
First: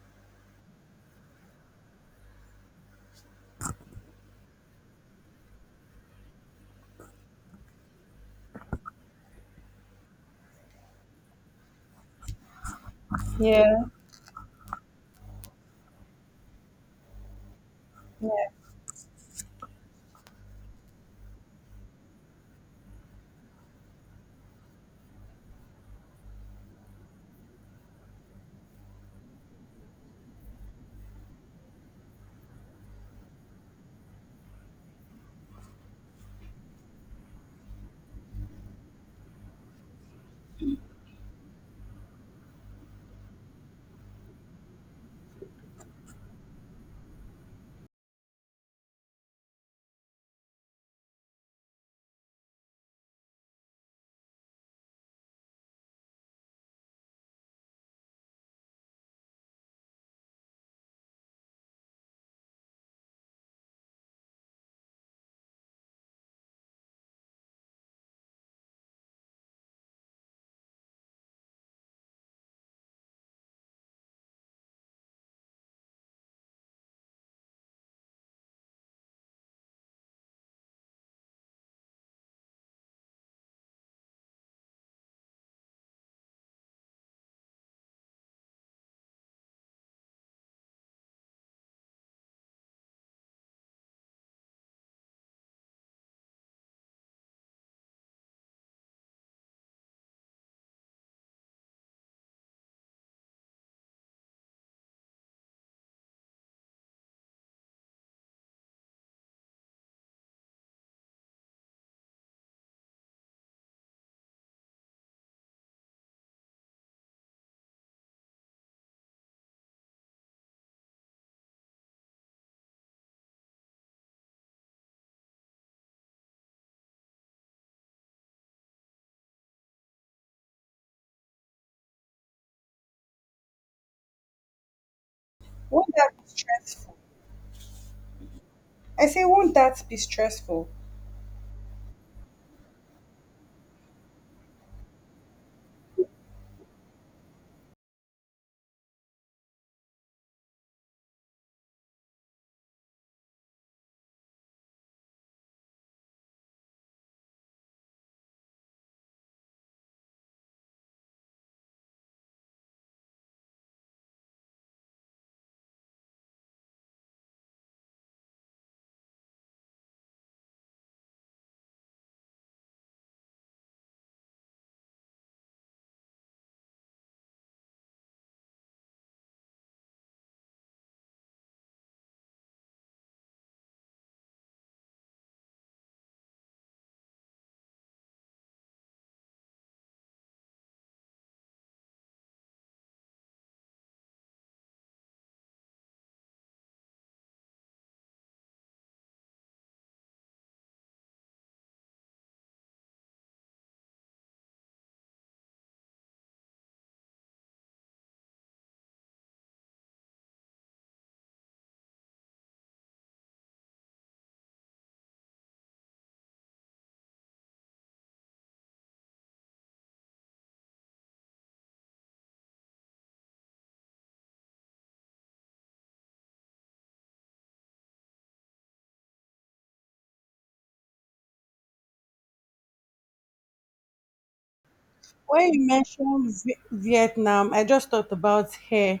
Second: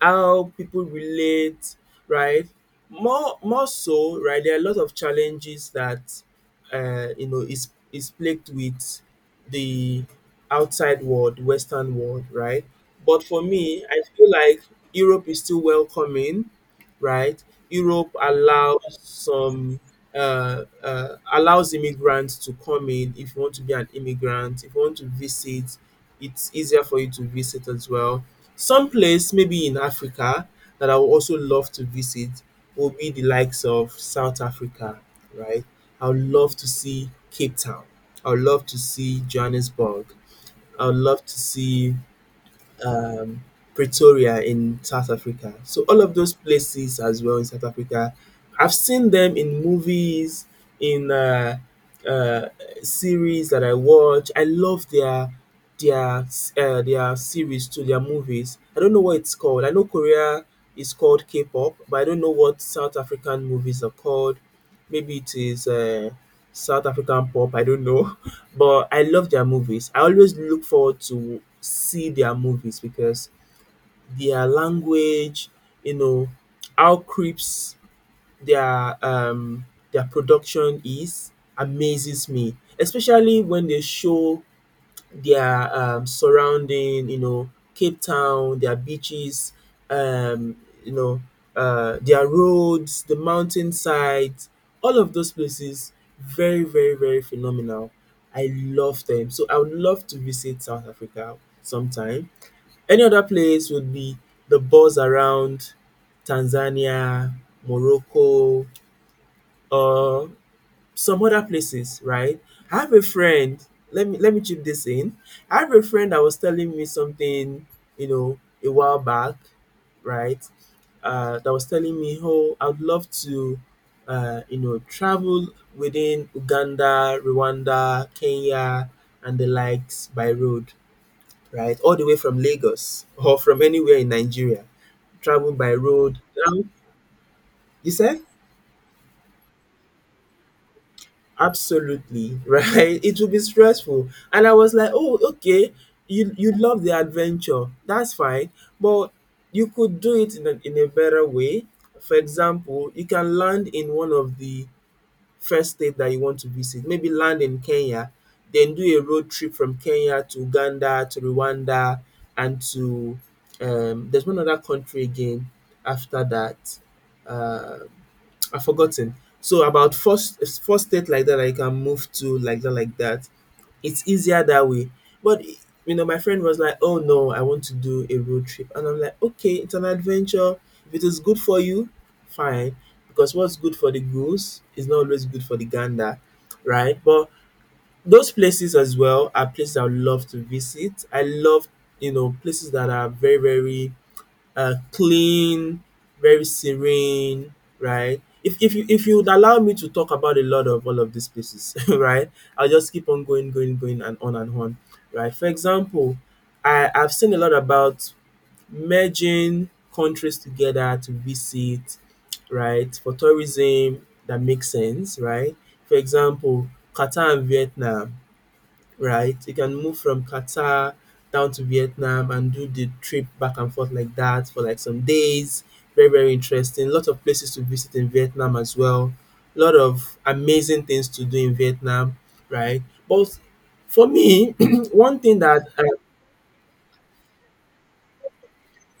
[SPEAKER 2] how people relate, right? More so, right? There are a lot of challenges that you know is plagued with the outside world, Western world, right? But for
[SPEAKER 1] Yeah.
[SPEAKER 2] me, I feel like Europe is still welcoming, right? Europe allows some allows immigrants to come in. If you want to be an immigrant, if you want to visit, it's easier for you to visit as well. Some place maybe in Africa that I would also love to visit will be the likes of South Africa, right? I would love to see Cape Town. I would love to see Johannesburg. I would love to see um, Pretoria in South Africa. So all of those places as well in South Africa, I've seen them in movies, in uh, series that I watch. I love their their series to their movies. I don't know what it's called. I know Korea is called K-pop, but I don't know what South African movies are called. Maybe it is. South African pop, I don't know, but I love their movies. I always look forward to see their movies because their language, you know, how crisp their um their production is amazes me, especially when they show their surrounding, you know, Cape Town, their beaches, um, you know, their roads, the mountainside, all of those places, very, very, very phenomenal. I love them. So I would love to visit South Africa sometime. Any other place would be the buzz around Tanzania, Morocco, or some other places, right? I have a friend. Let me chip this in. I have a friend that was telling me something, you know, a while back, right? That was telling me, oh, I'd love to, you know, travel within Uganda, Rwanda, Kenya, and the likes by road, right? All the way from Lagos or from anywhere in Nigeria, travel by
[SPEAKER 1] Won't that
[SPEAKER 2] road.
[SPEAKER 1] be
[SPEAKER 2] Um,
[SPEAKER 1] stressful?
[SPEAKER 2] you said?
[SPEAKER 1] I say, won't that be stressful?
[SPEAKER 2] Absolutely, right? It will be stressful. And I was like, oh, okay, you love the adventure. That's fine. But you could do it in a better way. For example, you can land in one of the first state that you want to visit. Maybe land in Kenya, then do a road trip from Kenya to Uganda, to Rwanda, and to there's one other country again after that. Uh, I've forgotten. So about first state like that I can move to like that like that. It's easier that way. But you know, my friend was like, "Oh no, I want to do a road trip," and I'm like, "Okay, it's an adventure. If it is good for you, fine. Because what's good for the goose is not always good for the gander, right?" But those places as well are places I would love to visit. I love, you know, places that are very very clean, very serene, right? If, if you would allow me to talk about a lot of all of these places, right? I'll just keep on going, going, going, and on, right? For example, I've seen a lot about merging countries together to visit, right? For tourism that makes sense, right? For example, Qatar and Vietnam, right? You can move from Qatar down to Vietnam and do the trip back and forth like that for like some days. Very, very interesting. A lot of places to visit in Vietnam as well. A lot of amazing things to do in Vietnam, right? But for me, one thing
[SPEAKER 1] When
[SPEAKER 2] that
[SPEAKER 1] you mentioned Vietnam, I just thought about hair.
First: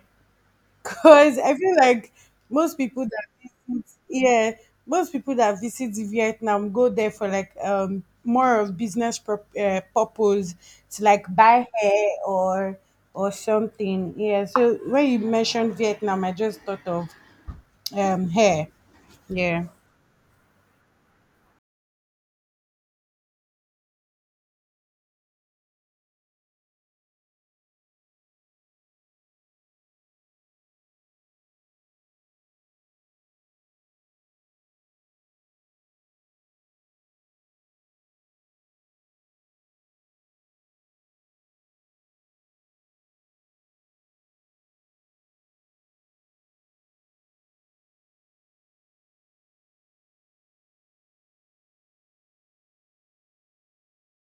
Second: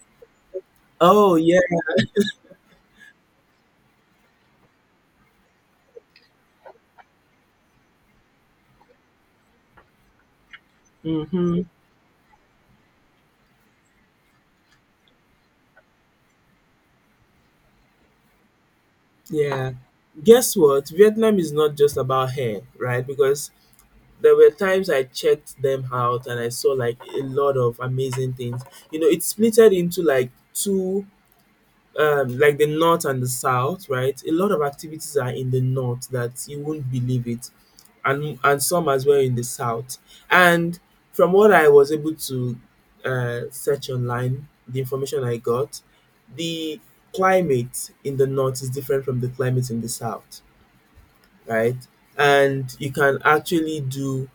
[SPEAKER 2] oh
[SPEAKER 1] Because I
[SPEAKER 2] yeah,
[SPEAKER 1] feel like most people that visit, yeah, most people that visit Vietnam go there for like more of purpose to like buy
[SPEAKER 2] hmm,
[SPEAKER 1] hair or something. Yeah. So when you mentioned Vietnam, I just thought of hair. Yeah.
[SPEAKER 2] yeah. Guess what? Vietnam is not just about hair, right? Because there were times I checked them out and I saw like a lot of amazing things. You know, it splitted into like two, like the north and the south, right? A lot of activities are in the north that you would not believe it, and some as well in the south. And from what I was able to search online, the information I got, the climate in the north is different from the climate in the south, right? And you can actually do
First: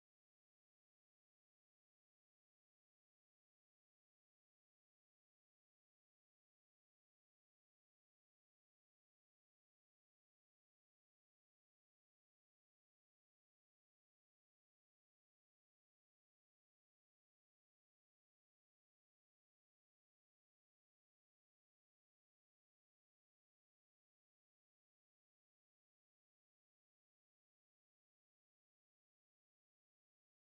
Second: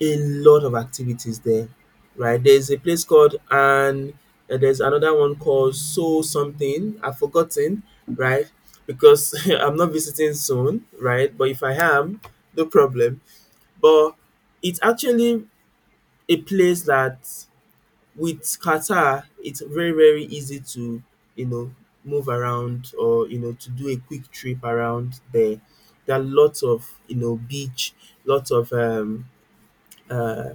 [SPEAKER 2] a lot of activities there, right? There's a place called, and there's another one called So Something. I've forgotten, right? Because I'm not visiting soon, right? But if I am, no problem. But it's actually a place that with Qatar, it's very, very easy to, you know, move around or, you know, to do a quick trip around there. There are lots of, you know, beach, lots of uh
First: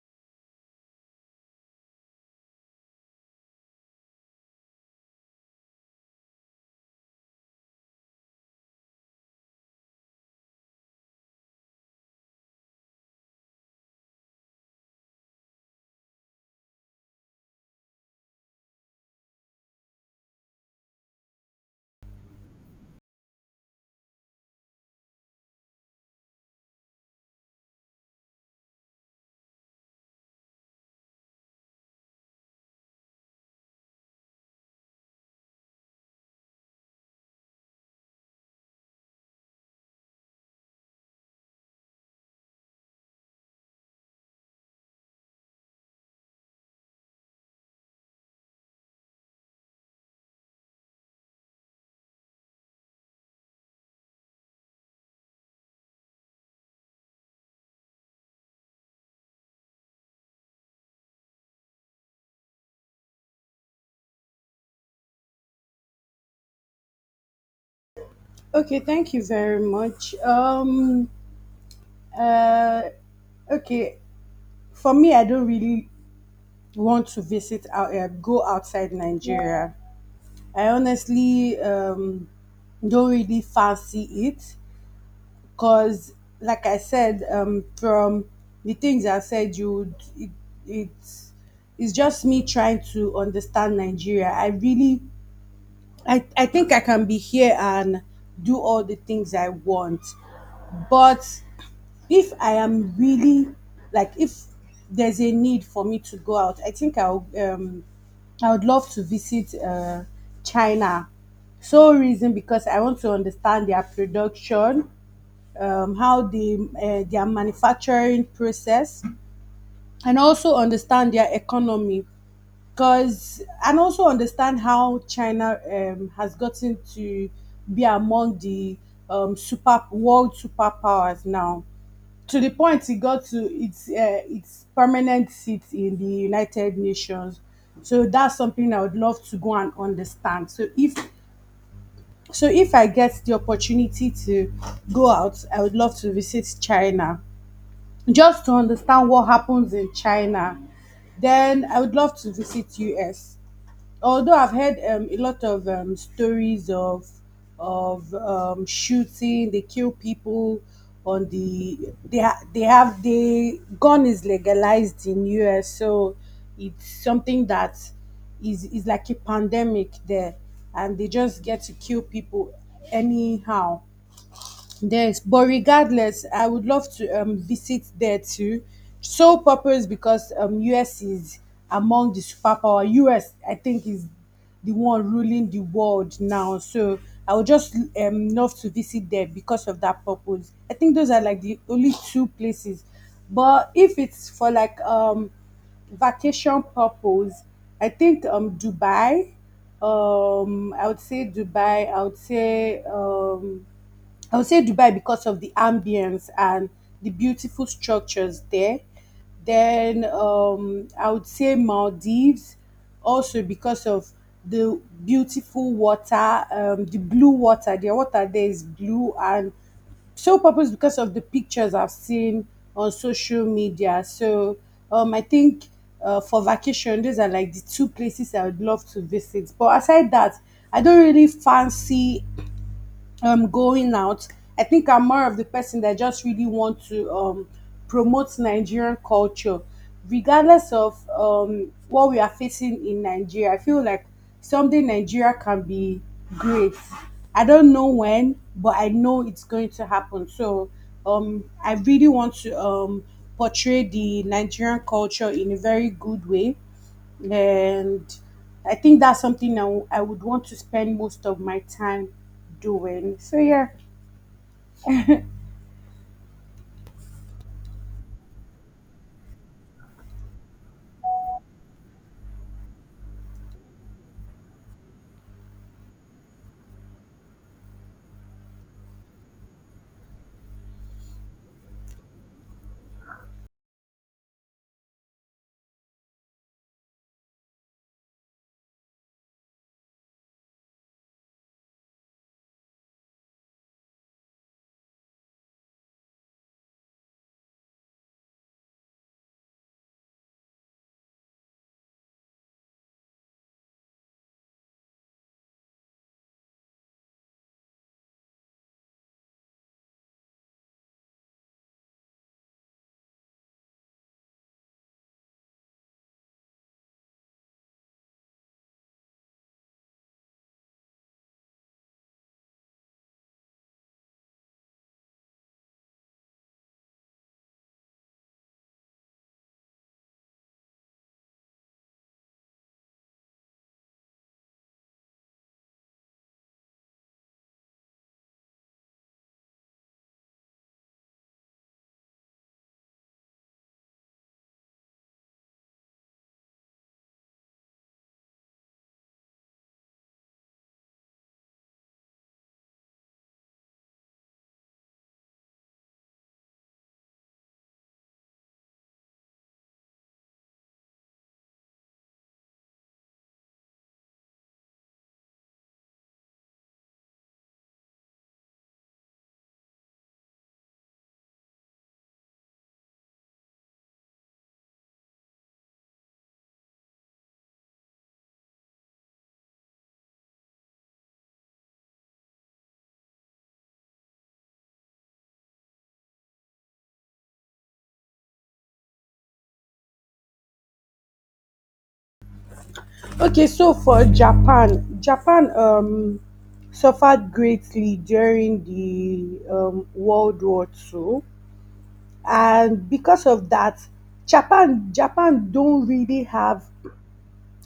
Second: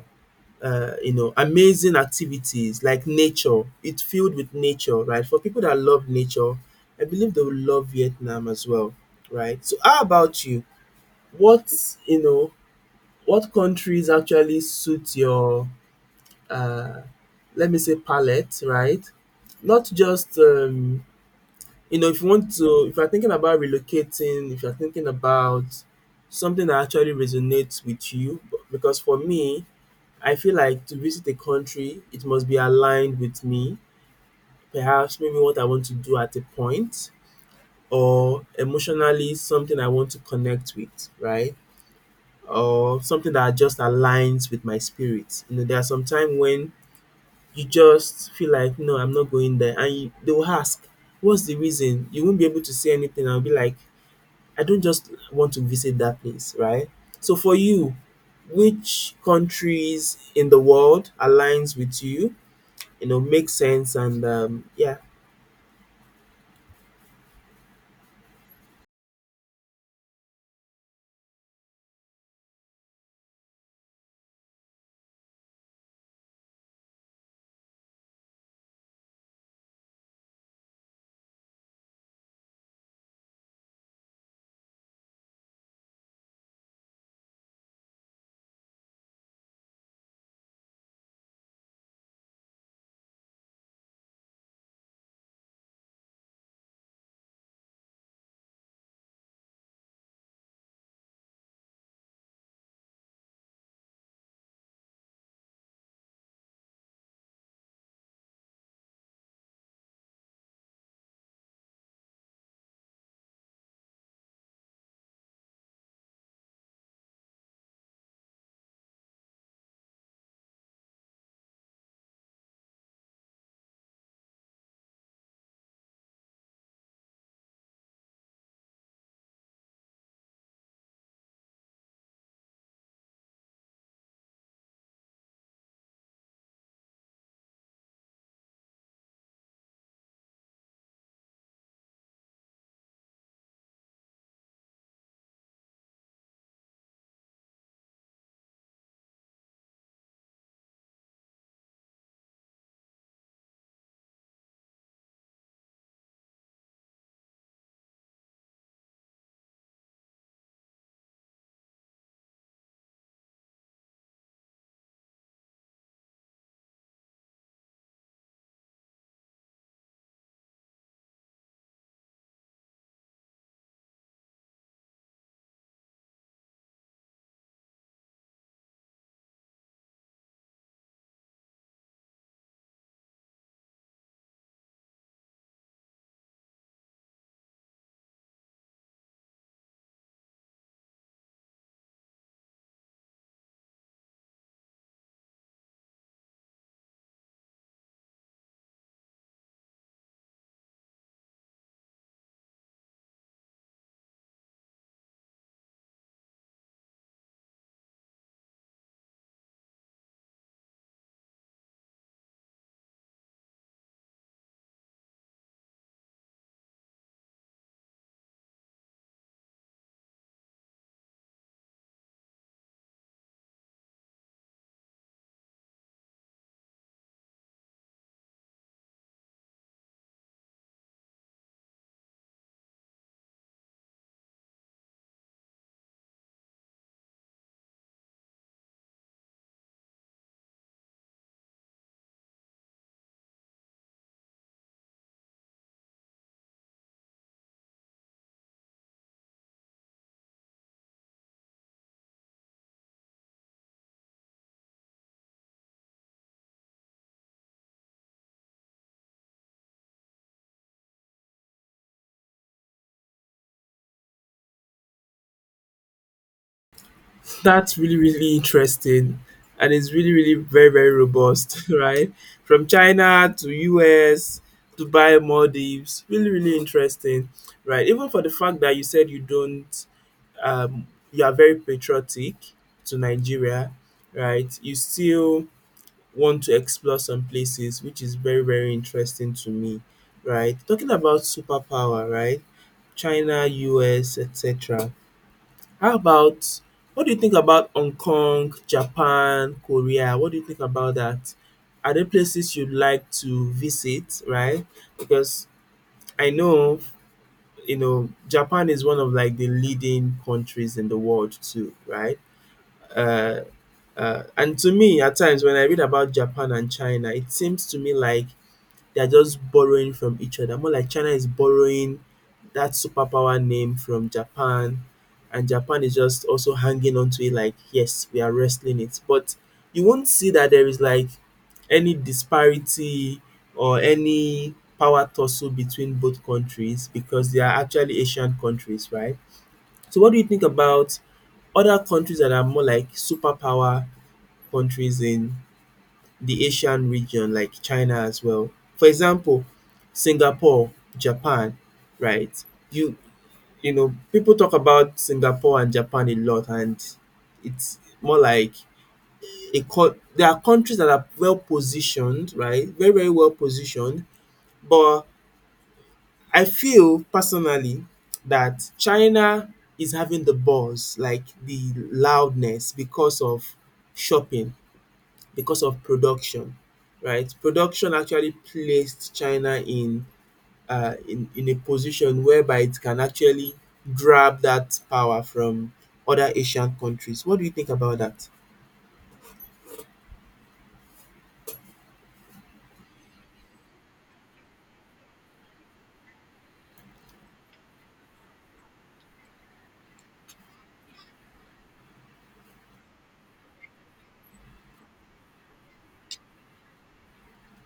[SPEAKER 2] you know, amazing activities like nature. It's filled with nature, right? For people that love nature, I believe they will love Vietnam as well, right? So, how about you? What, you know, what countries actually suit your, uh, let me say, palette, right? Not just you know, if you want to, if you're thinking about relocating, if you're thinking about something that actually resonates with you, because for me, I feel like to visit a country, it must be aligned with me. Perhaps maybe what I want to do at a point, or emotionally something I want to connect with, right? Or something that just aligns with my spirit. You know, there are some time when you just feel like, no, I'm not going there, and they will ask, what's the reason? You won't be able to say anything. I'll be like, I don't just want to visit that place, right? So for you, which countries in the world aligns with you you know makes sense and
[SPEAKER 1] Okay, thank you very much. Uh, okay, for me, I don't really want to go outside Nigeria. I honestly don't really fancy it because like I said from the things I said you would it's it's just me trying to understand Nigeria. I really I think I can be here and do all the things I want, but if I am really, like, if there's a need for me to go out, I think I would love to visit China. Sole reason, because I want to understand their production, how the their manufacturing process, and also understand their economy, because and also understand how China has gotten to be among the super world superpowers now, to the point it got to its permanent seat in the United Nations. So that's something I would love to go and understand. So if I get the opportunity to go out, I would love to visit China just to understand what happens in China. Then I would love to visit US. Although I've heard a lot of stories of shooting, they kill people on the they have the gun is legalized in US, so it's something that is like a pandemic there, and they just get to kill people anyhow. Yes, but regardless, I would love to visit there too. Sole purpose, because US is among the superpower. US, I think, is the one ruling the world now. So I would just love to visit there because of that purpose. I think those are like the only two places. But if it's for like vacation purpose, I think Dubai. I would say Dubai. I would say. I would say Dubai because of the ambience and the beautiful structures there. Then I would say Maldives also because of the beautiful water, the blue water. Their water there is blue, and so purpose because of the pictures I've seen on social media. So I think for vacation, those are like the two places I would love to visit. But aside that, I don't really fancy going out. I think I'm more of the person that just really want to promote Nigerian culture, regardless of what we are facing in Nigeria. I feel like someday Nigeria can be great. I don't know when, but I know it's going to happen. So I really want to portray the Nigerian culture in a very good way, and I think that's something I would want to spend most of my time doing. So yeah.
[SPEAKER 2] that's really really interesting, and it's really really very very robust right? From China to US, Dubai, Maldives, really really interesting, right? Even for the fact that you said you don't um, you are very patriotic to Nigeria, right? You still want to explore some places, which is very very interesting to me, right? Talking about superpower, right? China, US, etc. How about, what do you think about Hong Kong, Japan, Korea? What do you think about that? Are there places you'd like to visit, right? Because I know, you know, Japan is one of like the leading countries in the world too, right? Uh, and to me, at times when I read about Japan and China, it seems to me like they're just borrowing from each other. More like China is borrowing that superpower name from Japan, and Japan is just also hanging on to it like, yes, we are wrestling it. But you won't see that there is like any disparity or any power tussle between both countries because they are actually Asian countries, right? So, what do you think about other countries that are more like superpower countries in the Asian region, like China as well. For example, Singapore, Japan, right? You you know, people talk about Singapore and Japan a lot, and it's more like there are countries that are well positioned, right? Very very well positioned, but I feel personally that China is having the buzz, like the loudness, because of shopping, because of production, right? Production actually placed China in in a position whereby it can actually grab that power from other Asian countries. What do you think about that?
[SPEAKER 1] Okay, so for Japan, Japan suffered greatly during the World War II, and because of that, Japan don't really have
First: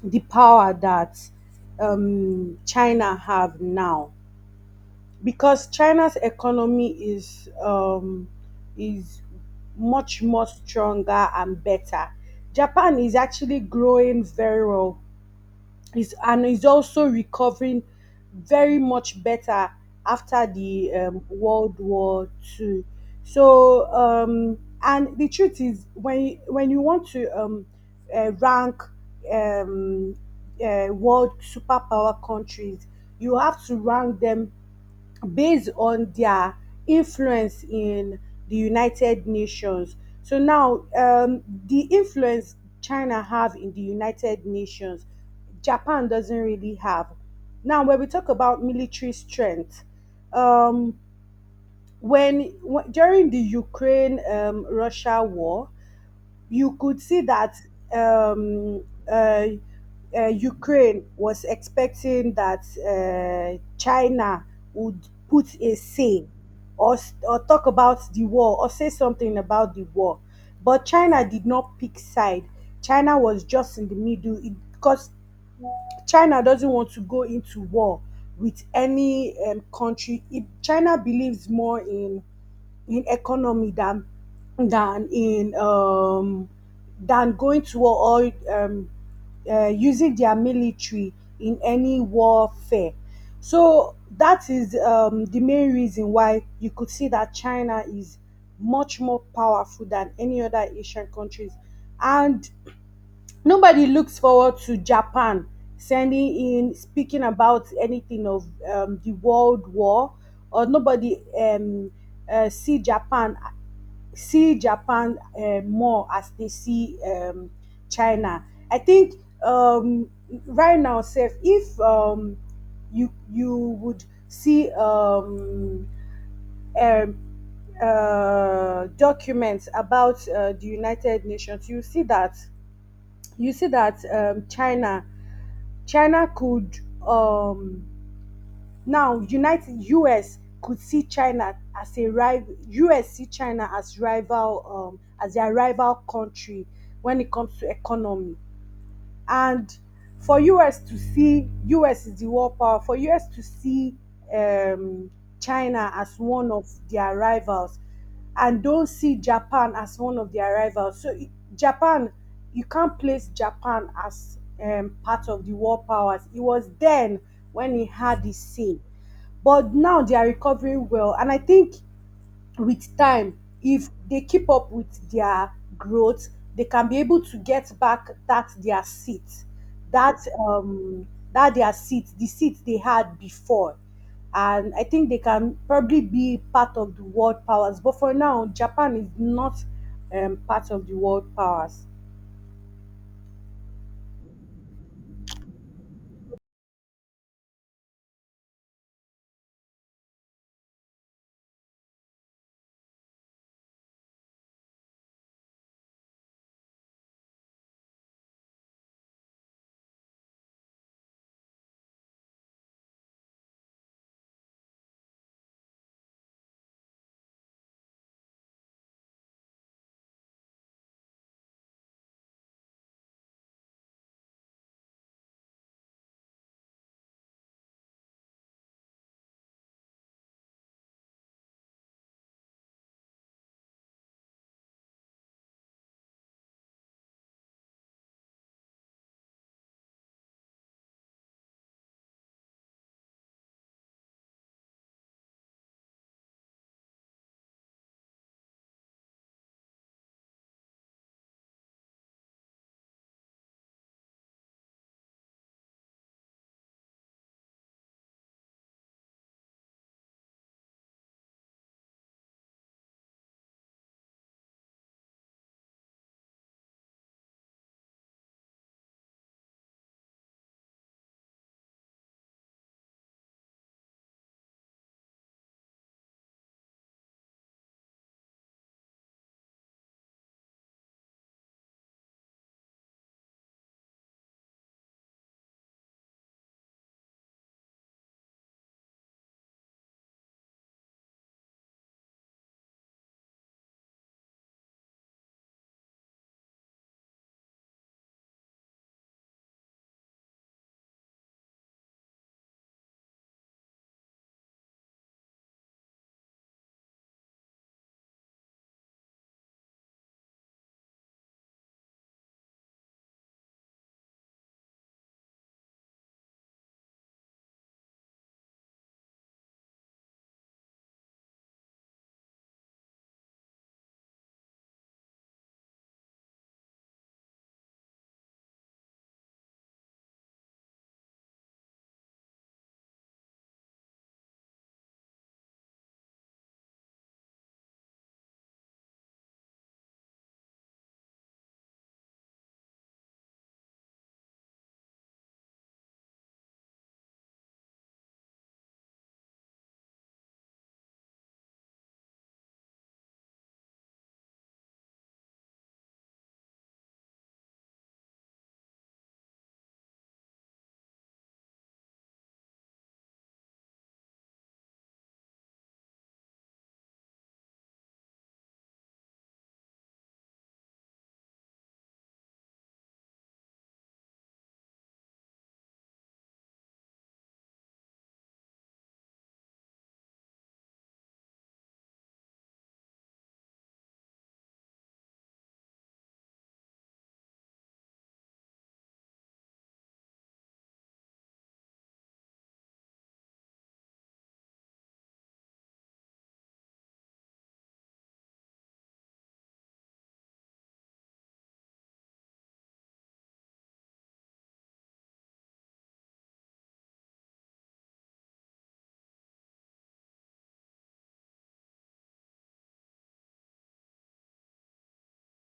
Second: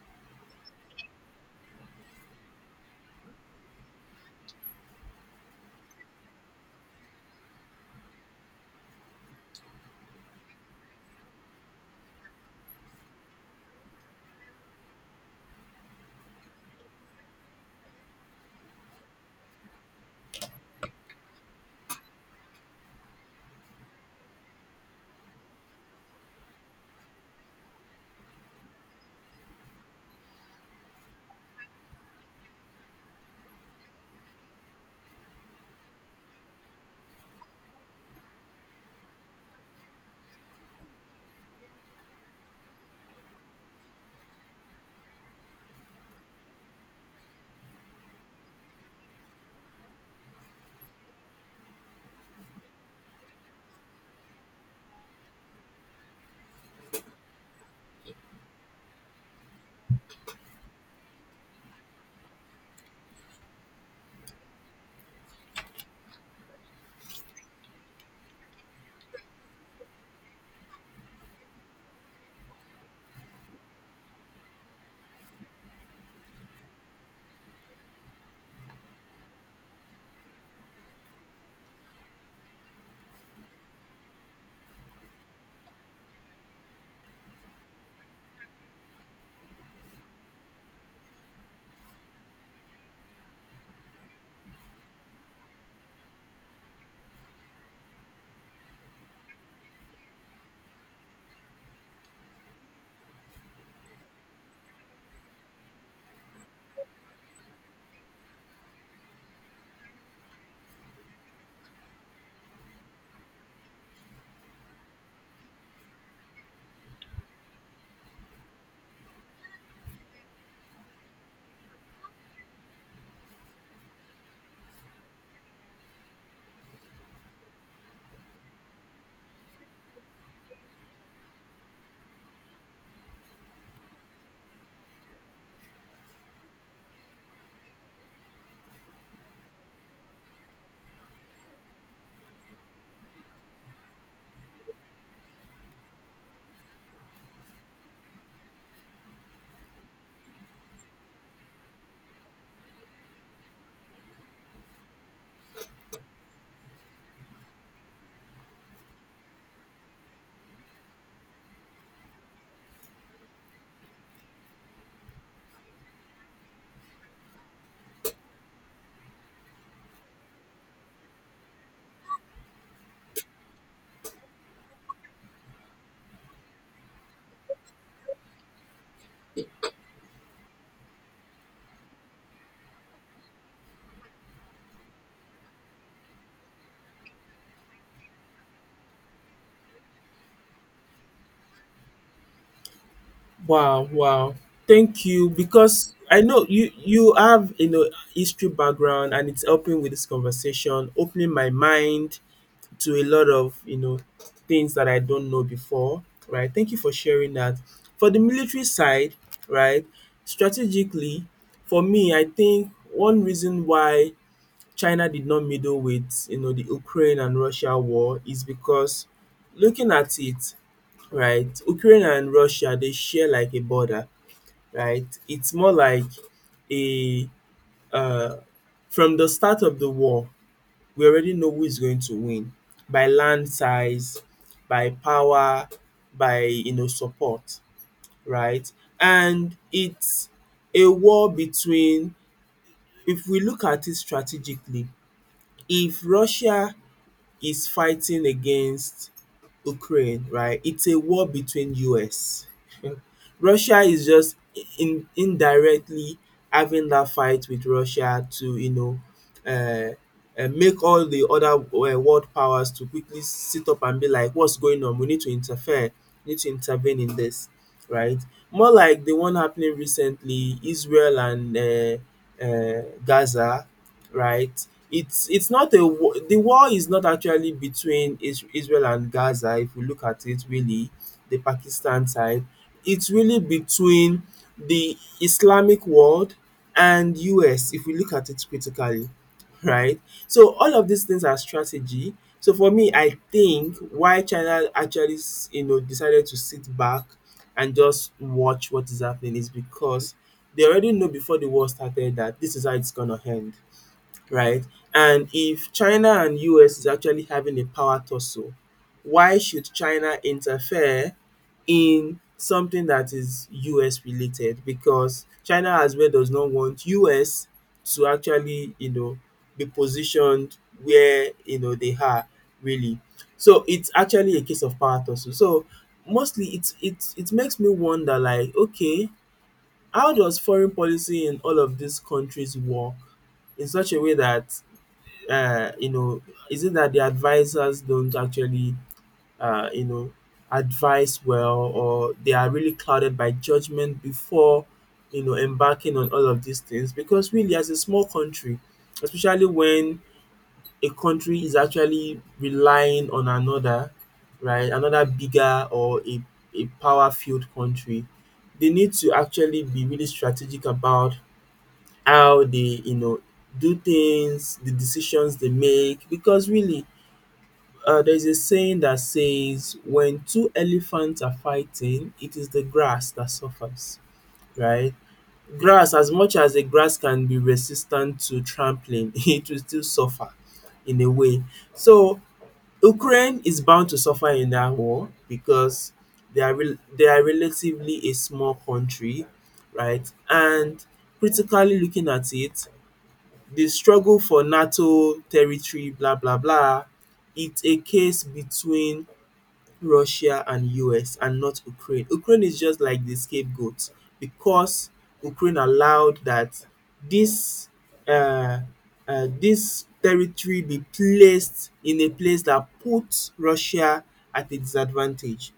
[SPEAKER 1] the power that China have now, because China's economy is much more stronger and better. Japan is actually growing very well. Is and is also recovering very much better after the World War II. So and the truth is when when you want to rank um, world superpower countries, you have to rank them based on their influence in the United Nations. So now, the influence China have in the United Nations, Japan doesn't really have. Now, when we talk about military strength, um, when during the Ukraine Russia war, you could see that um, uh, Ukraine was expecting that China would put a say, or talk about the war or say something about the war. But China did not pick side. China was just in the middle, because China doesn't want to go into war with any country. China believes more in economy than in than going to war or using their military in any warfare. So that is the main reason why you could see that China is much more powerful than any other Asian countries, and nobody looks forward to Japan sending in speaking about anything of the world war, or nobody see Japan more as they see China. I think um, right now, Seth, if you you would see um, documents about the United Nations, you see that China China could um, now, United US could see China as a rival. US see China as rival, as their rival country when it comes to economy, and for us to see us is the world power, for us to see um, China as one of their rivals and don't see Japan as one of their rivals. So Japan, you can't place Japan as part of the world powers. It was then when he had his say, but now they are recovering well, and I think with time, if they keep up with their growth, they can be able to get back that their seat, that um that their seat, the seat they had before, and I think they can probably be part of the world powers. But for now, Japan is not part of the world powers.
[SPEAKER 2] Wow, wow. Thank you, because I know you have, you know, history background, and it's helping with this conversation, opening my mind to a lot of, you know, things that I don't know before, right? Thank you for sharing that. For the military side, right, strategically, for me, I think one reason why China did not meddle with, you know, the Ukraine and Russia war is because, looking at it, right, Ukraine and Russia, they share like a border, right? It's more like a uh, from the start of the war we already know who is going to win by land size, by power, by, you know, support, right? And it's a war between, if we look at it strategically, if Russia is fighting against Ukraine, right, it's a war between US. Russia is just in indirectly having that fight with Russia to, you know, um make all the other world powers to quickly sit up and be like, what's going on, we need to interfere, we need to intervene in this, right. More like the one happening recently, Israel and Gaza, right. It's not a war. The war is not actually between Is Israel and Gaza. If you look at it really, the Pakistan side, it's really between the Islamic world and US, if we look at it critically, right? So all of these things are strategy. So for me, I think why China actually, you know, decided to sit back and just watch what is happening is because they already know before the war started that this is how it's gonna end, right? And if China and US is actually having a power tussle, why should China interfere in something that is US related? Because China as well does not want US to actually, you know, be positioned where, you know, they are really. So it's actually a case of power tussle. So mostly it makes me wonder like, okay, how does foreign policy in all of these countries work in such a way that you know, is it that the advisors don't actually, you know, advise well, or they are really clouded by judgment before, you know, embarking on all of these things? Because really, as a small country, especially when a country is actually relying on another, right, another bigger or a power-filled country, they need to actually be really strategic about how they, you know, do things, the decisions they make. Because really, there's a saying that says when two elephants are fighting, it is the grass that suffers, right? Grass, as much as the grass can be resistant to trampling, it will still suffer in a way. So Ukraine is bound to suffer in that war because they are relatively a small country, right? And critically looking at it, the struggle for NATO territory, blah blah blah. It's a case between Russia and US and not Ukraine. Ukraine is just like the scapegoat because Ukraine allowed that this uh, this territory be placed in a place that puts Russia at a disadvantage,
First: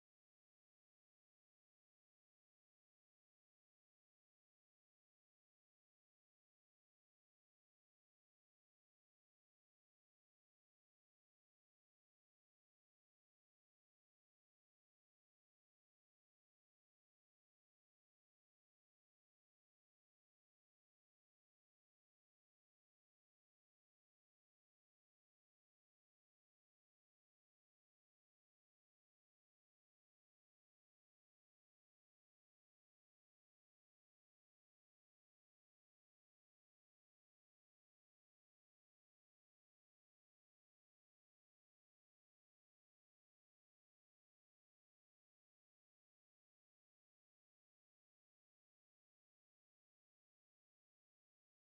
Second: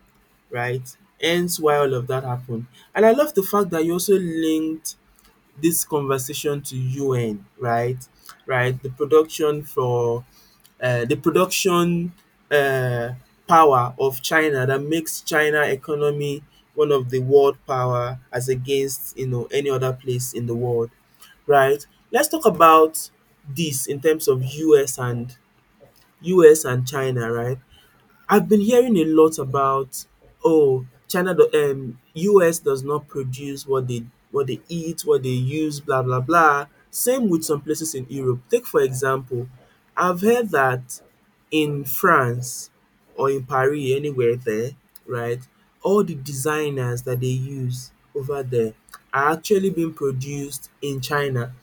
[SPEAKER 2] right? Hence why all of that happened. And I love the fact that you also linked this conversation to UN, right? Right, the production for the production uh, power of China that makes China economy one of the world power as against, you know, any other place in the world, right? Let's talk about this in terms of US and China, right? I've been hearing a lot about, oh, US does not produce what they, what they eat, what they use, blah blah blah. Same with some places in Europe. Take for example, I've heard that in France or in Paris, anywhere there, right? All the designers that they use over there are actually being produced in China.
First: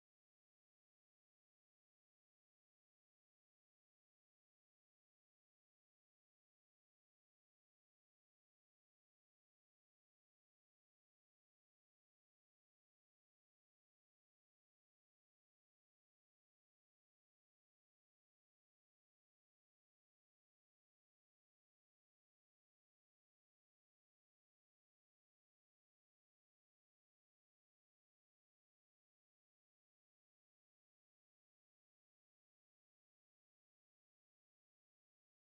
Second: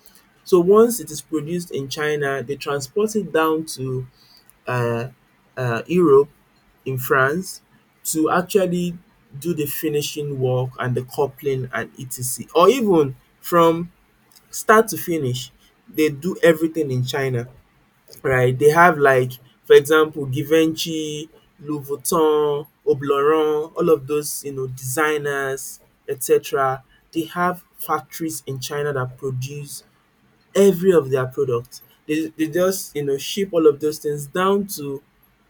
[SPEAKER 2] So once it is produced in China, they transport it down to uh, Europe in France to actually do the finishing work and the coupling and etc. Or even from start to finish, they do everything in China, right? They have like, for example, Givenchy, Louis Vuitton, Obleron, all of those, you know, designers, etc. They have factories in China that produce every of their products. They just, you know, ship all of those things down to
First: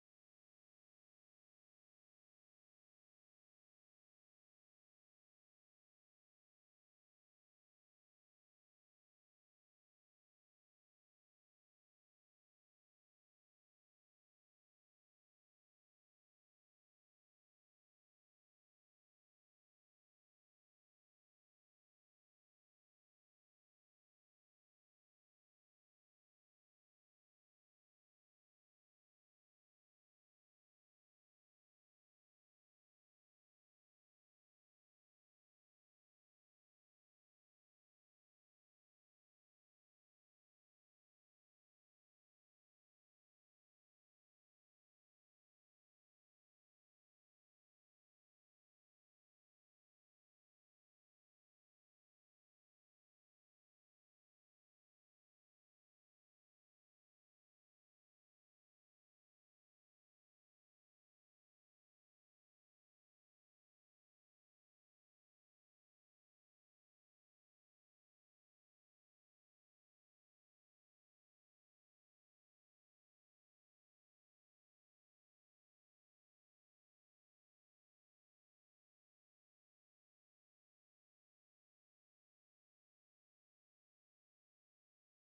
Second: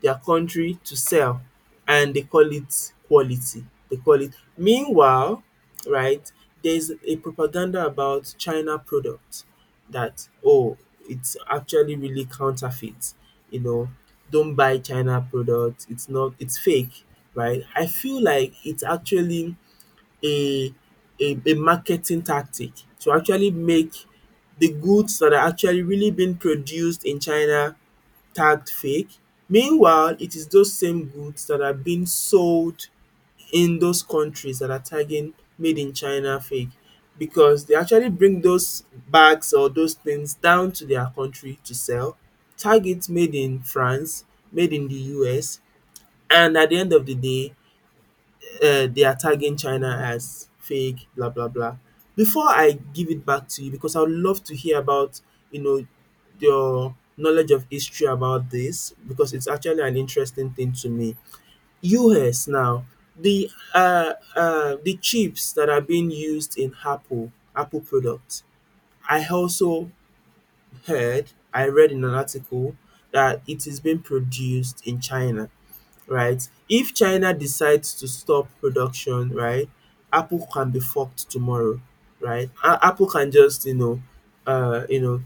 [SPEAKER 2] their country to sell and they call it quality. They call it, meanwhile, right, there's a propaganda about China products that, oh, it's actually really counterfeit. You know, don't buy China products, it's not it's fake, right? I feel like it's actually a a marketing tactic to actually make the goods that are actually really being produced in China tagged fake. Meanwhile, it is those same goods that are being sold in those countries that are tagging made in China fake because they actually bring those bags or those things down to their country to sell, tag it made in France, made in the US, and at the end of the day they are tagging China as fake, blah blah blah. Before I give it back to you, because I would love to hear about, you know, your knowledge of history about this, because it's actually an interesting thing to me. US now, the chips that are being used in Apple products. I also heard, I read in an article that it is being produced in China, right? If China decides to stop production, right, Apple can be fucked tomorrow, right? Apple can just, you know,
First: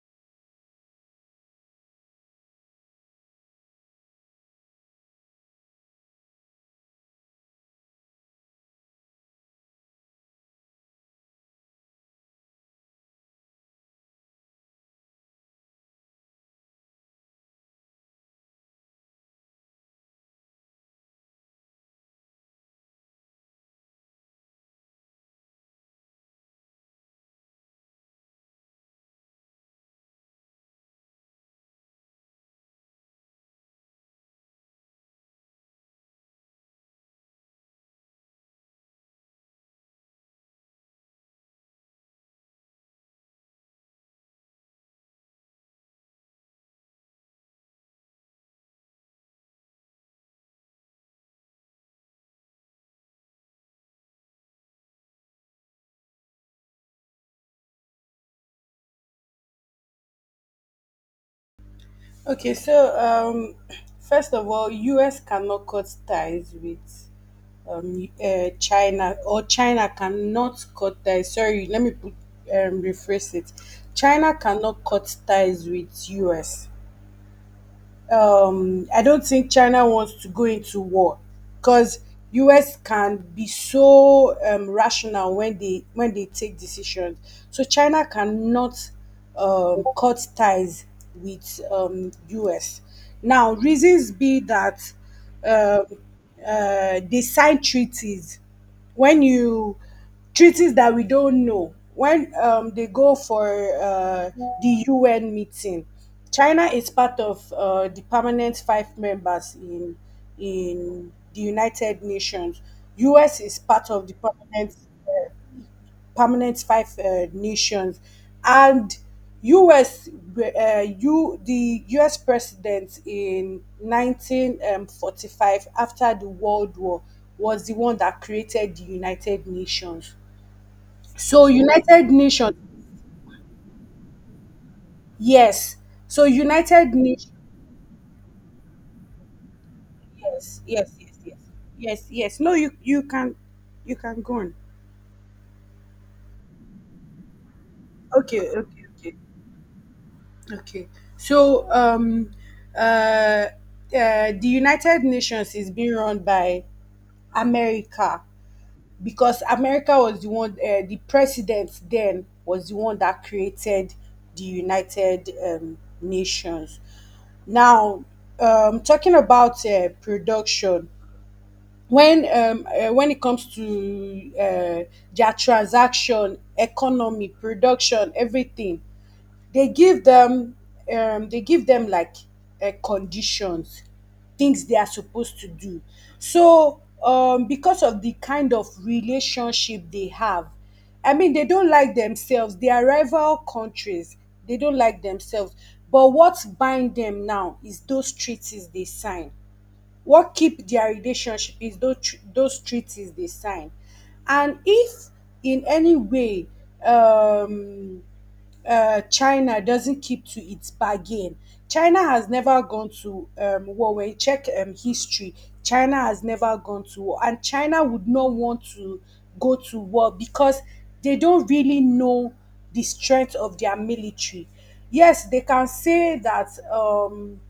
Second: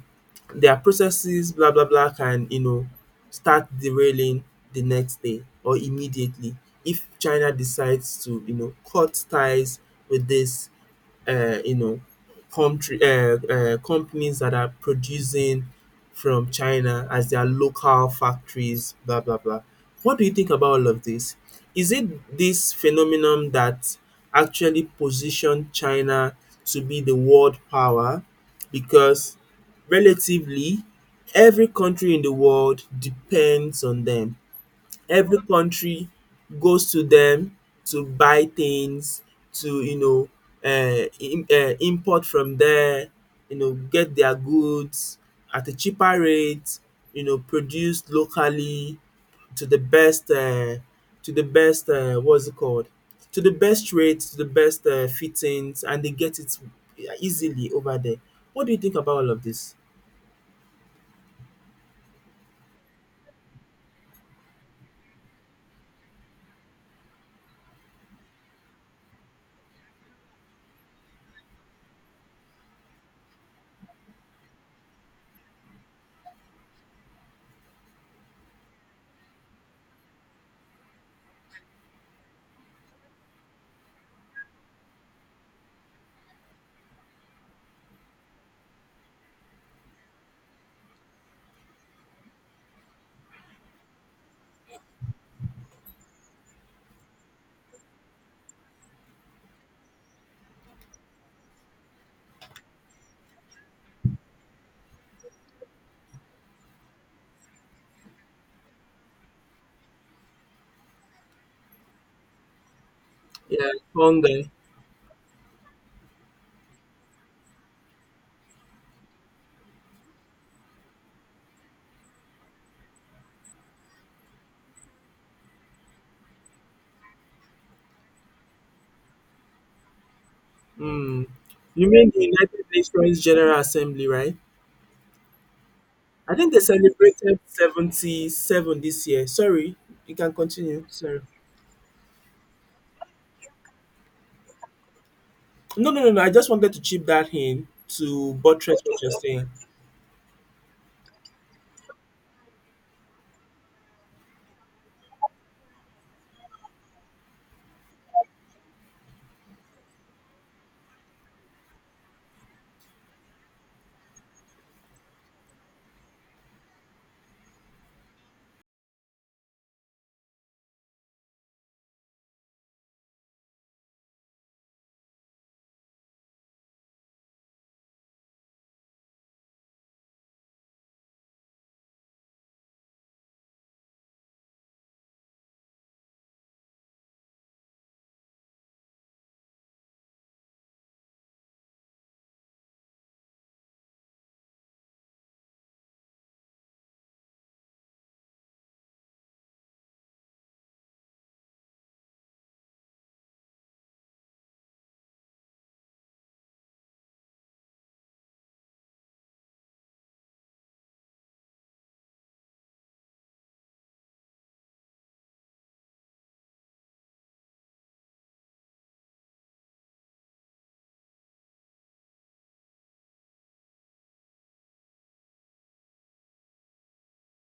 [SPEAKER 2] their processes, blah blah blah, can, you know, start derailing the next day or immediately if China decides to, you know, cut ties with this, you know, country, companies that are producing from China as their local factories, blah blah blah. What do you think about all of this? Is it this phenomenon that actually positioned China to be the world power? Because relatively, every country in the world depends on them, every country goes to them to buy things, to, you know, im import from there, you know, get their goods at a cheaper rate, you know, produced locally to the best what's it called, to the best rates, to the best fittings, and they get it easily over there. What do you think about all of this?
[SPEAKER 1] Okay, so first of all, US cannot cut ties with China, or China cannot cut ties. Sorry, let me put, rephrase it. China cannot cut ties with US. I don't think China wants to go into war because US can be so rational when they take decisions. So China cannot cut ties with US. Now reasons be that um they sign treaties when you treaties that we don't know. When they go for uh, the UN meeting, China is part of the permanent 5 members in the United Nations. US is
[SPEAKER 2] Yeah,
[SPEAKER 1] part of the
[SPEAKER 2] hunger.
[SPEAKER 1] permanent five nations, and US you the US president in 1945 after the World War was the one that created the United Nations.
[SPEAKER 2] Mm.
[SPEAKER 1] So
[SPEAKER 2] You
[SPEAKER 1] United
[SPEAKER 2] mean the
[SPEAKER 1] Nations,
[SPEAKER 2] United Nations General Assembly, right?
[SPEAKER 1] yes. So
[SPEAKER 2] I think they
[SPEAKER 1] United Nations,
[SPEAKER 2] celebrated 77 this year. Sorry, you can
[SPEAKER 1] yes,
[SPEAKER 2] continue.
[SPEAKER 1] yes, yes,
[SPEAKER 2] Sorry.
[SPEAKER 1] yes, yes, yes. No, you can go on.
[SPEAKER 2] No, no, no, no. I just wanted to chip that in to
[SPEAKER 1] Okay,
[SPEAKER 2] buttress
[SPEAKER 1] okay,
[SPEAKER 2] what you're
[SPEAKER 1] okay,
[SPEAKER 2] saying.
[SPEAKER 1] okay. So uh, uh, the United Nations is being run by America because America was the one, the president then was the one that created the United Nations. Now, talking about production, when when it comes to their transaction, economy, production, everything, they give them they give them like conditions, things they are supposed to do. So because of the kind of relationship they have, I mean they don't like themselves. They are rival countries. They don't like themselves. But what bind them now is those treaties they sign, what keep dia relationship is those those treaties dey sign. And if in any way um China doesn't keep to its bargain, China has never gone to war. When you check history, China has never gone to war, and China would not want to go to war because they don't really know the strength of their military. Yes, they can say that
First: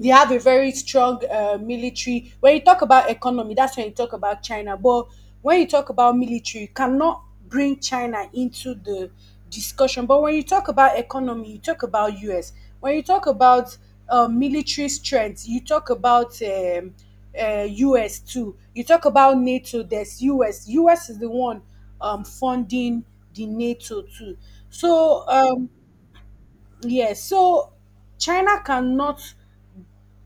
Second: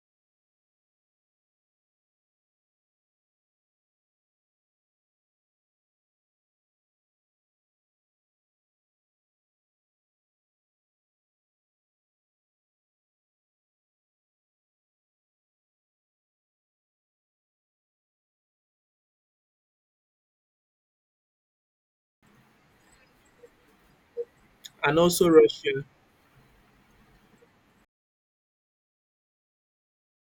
[SPEAKER 1] they have a very strong military. When you talk about economy, that's when you talk about China. But when you talk about military, you cannot bring China into the discussion. But when you talk about economy, you talk about US. When you talk about military strength, you talk about US too. You talk about NATO. There's US. US is the one funding the NATO too.
[SPEAKER 2] And
[SPEAKER 1] So
[SPEAKER 2] also Russia.
[SPEAKER 1] yes, so China cannot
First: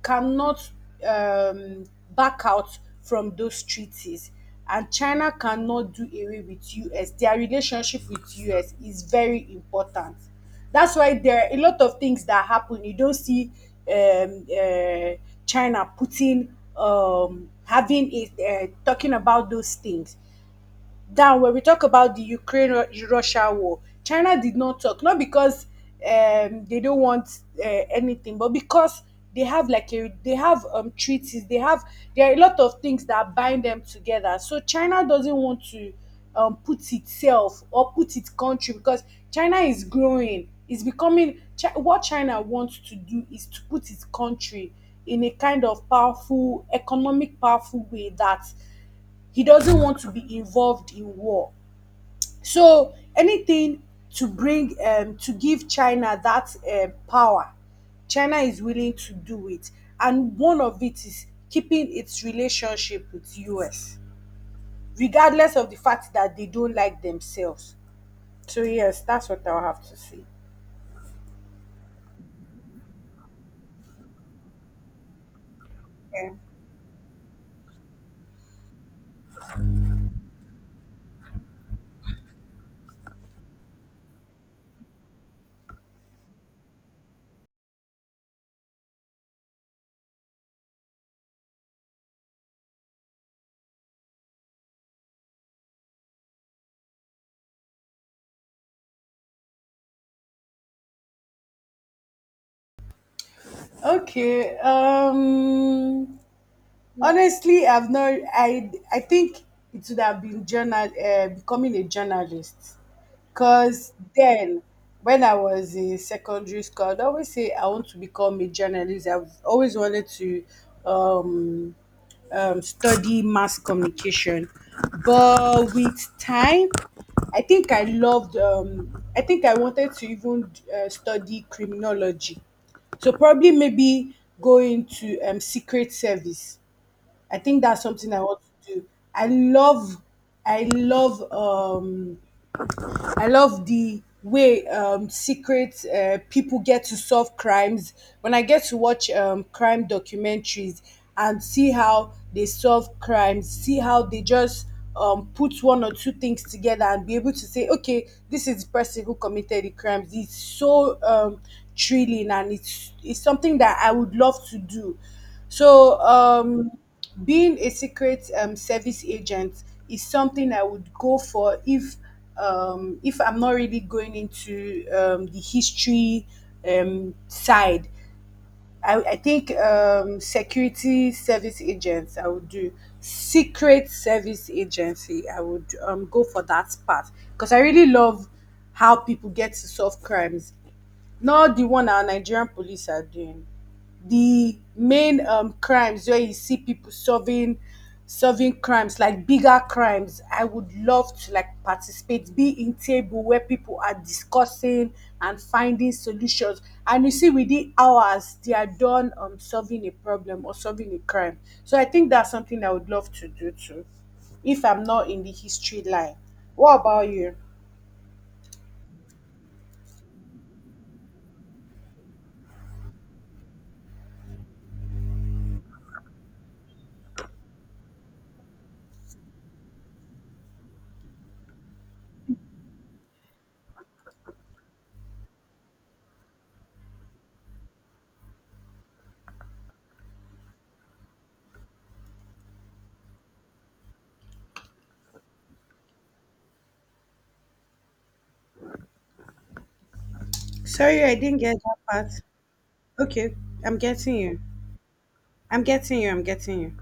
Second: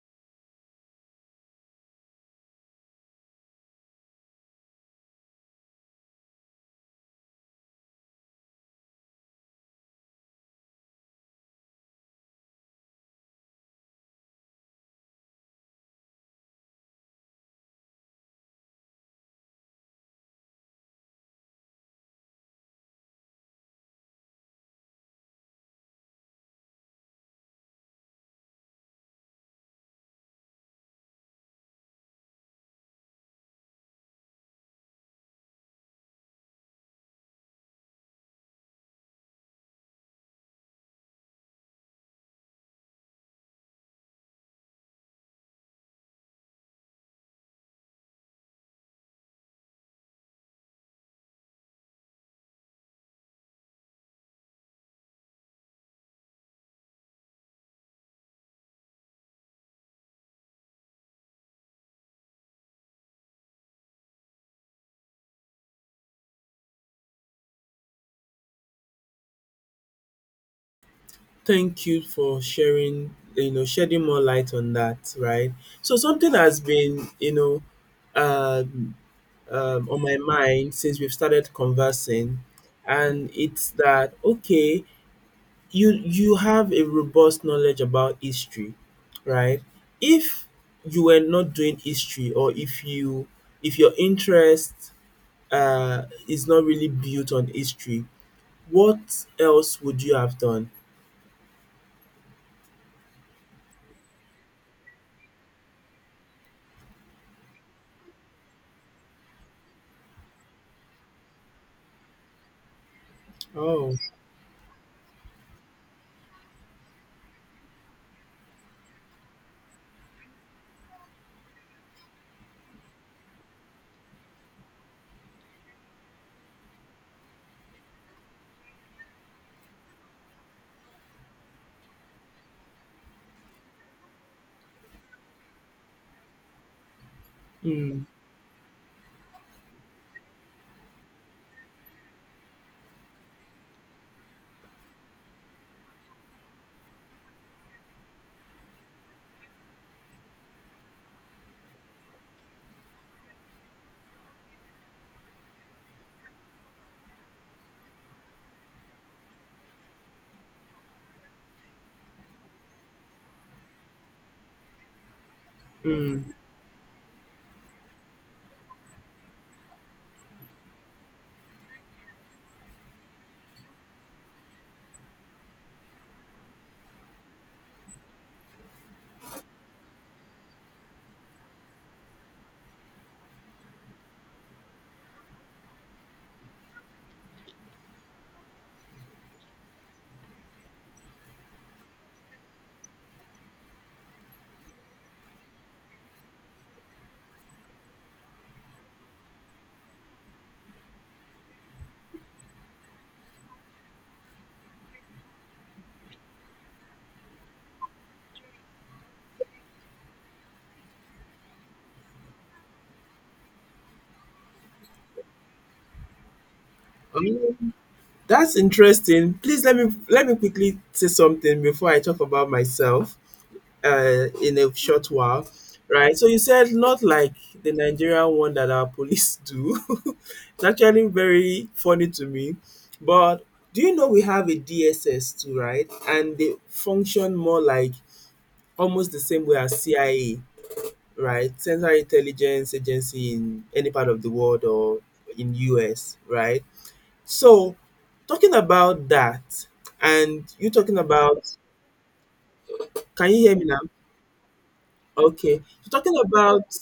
[SPEAKER 1] cannot um, back out from those treaties. And China cannot do away with US. Their relationship with US is very important. That's why there are a lot of things that happen you don't see um, uh, China putting, having it, talking about those things down. When we talk about the Ukraine Russia war, China did not talk, not because they don't want anything, but because they have, treaties, they have there are a lot of things that bind them together. So China doesn't want to put itself or put its country because China is growing, is becoming what China wants to do is to put its country in a kind of powerful economic powerful way that he doesn't want to be involved in war. So anything to give China that power, China is willing to do it. And one of it is keeping its relationship with US, regardless of the fact that they don't like themselves. So yes, that's what I'll have to say.
[SPEAKER 2] Thank you for sharing, you know, shedding more light on that, right? So something has been, you know, um, on my mind since we've started conversing, and it's that, okay? You have a robust knowledge about history, right? If you were not doing history or if you if your interest is not really built on history, what else would you have done?
[SPEAKER 1] Okay. Honestly, I've not. I think it would have been journal becoming a journalist, because
[SPEAKER 2] Oh,
[SPEAKER 1] then when I was in secondary school, I'd always say I want to become a journalist. I've always wanted to um, study mass communication, but with time, I think I loved. I think I wanted to even study criminology. So probably maybe go into secret service. I think that's
[SPEAKER 2] mm,
[SPEAKER 1] something I want to do. I love, I love um I love the way secret people get to solve crimes. When I get to watch crime documentaries and see how they solve crimes, see how they just put one or two things together and be able to say, okay, this is the person who committed the crimes. It's so thrilling, and it's something that I would love to do. So,
[SPEAKER 2] mm.
[SPEAKER 1] being a secret service agent is something I would go for if I'm not really going into the history side. I think security service agents, I would do secret service agency, I would go for that part because I really love how people get to solve crimes, not the one our Nigerian police are doing. The main crimes where you see people solving crimes, like bigger crimes, I would love to, like, participate, be in table where people are discussing and finding solutions, and you see within hours they are done solving a problem or solving a crime. So I think that's something I would love to do too if I'm not in the history line. What about you?
[SPEAKER 2] Um, that's interesting. Please let me quickly say something before I talk about myself in a short while, right? So you said not like the Nigerian one that our police do. It's actually very funny to me. But do you know we have a DSS too, right? And they function more like almost the same way as CIA, right? Central Intelligence Agency in any part of the world or in US, right? So talking about that and you talking
[SPEAKER 1] Sorry, I didn't get
[SPEAKER 2] about,
[SPEAKER 1] that part.
[SPEAKER 2] can
[SPEAKER 1] Okay.
[SPEAKER 2] you hear me
[SPEAKER 1] I'm
[SPEAKER 2] now?
[SPEAKER 1] getting you.
[SPEAKER 2] Okay.
[SPEAKER 1] I'm
[SPEAKER 2] So
[SPEAKER 1] getting you.
[SPEAKER 2] talking
[SPEAKER 1] I'm getting
[SPEAKER 2] about,
[SPEAKER 1] you.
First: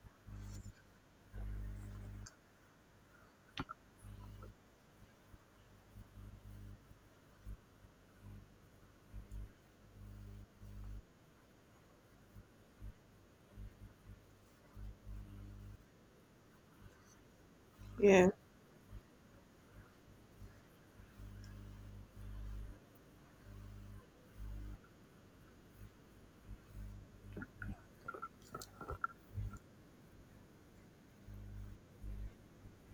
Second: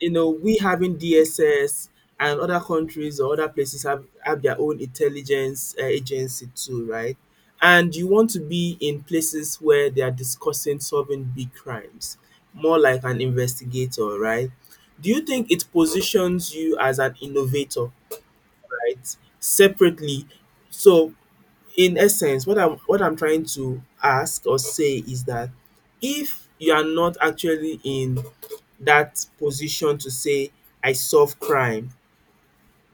[SPEAKER 2] you know, we having DSS and other countries or other places have, their own intelligence agency too, right? And you want to be in places where they are discussing solving big crimes, more like an investigator, right? Do you think it positions you as an innovator,
[SPEAKER 1] Yeah.
[SPEAKER 2] right? Separately. So in essence, what I'm trying to ask or say is that if you are not actually in that position to say I solve crime,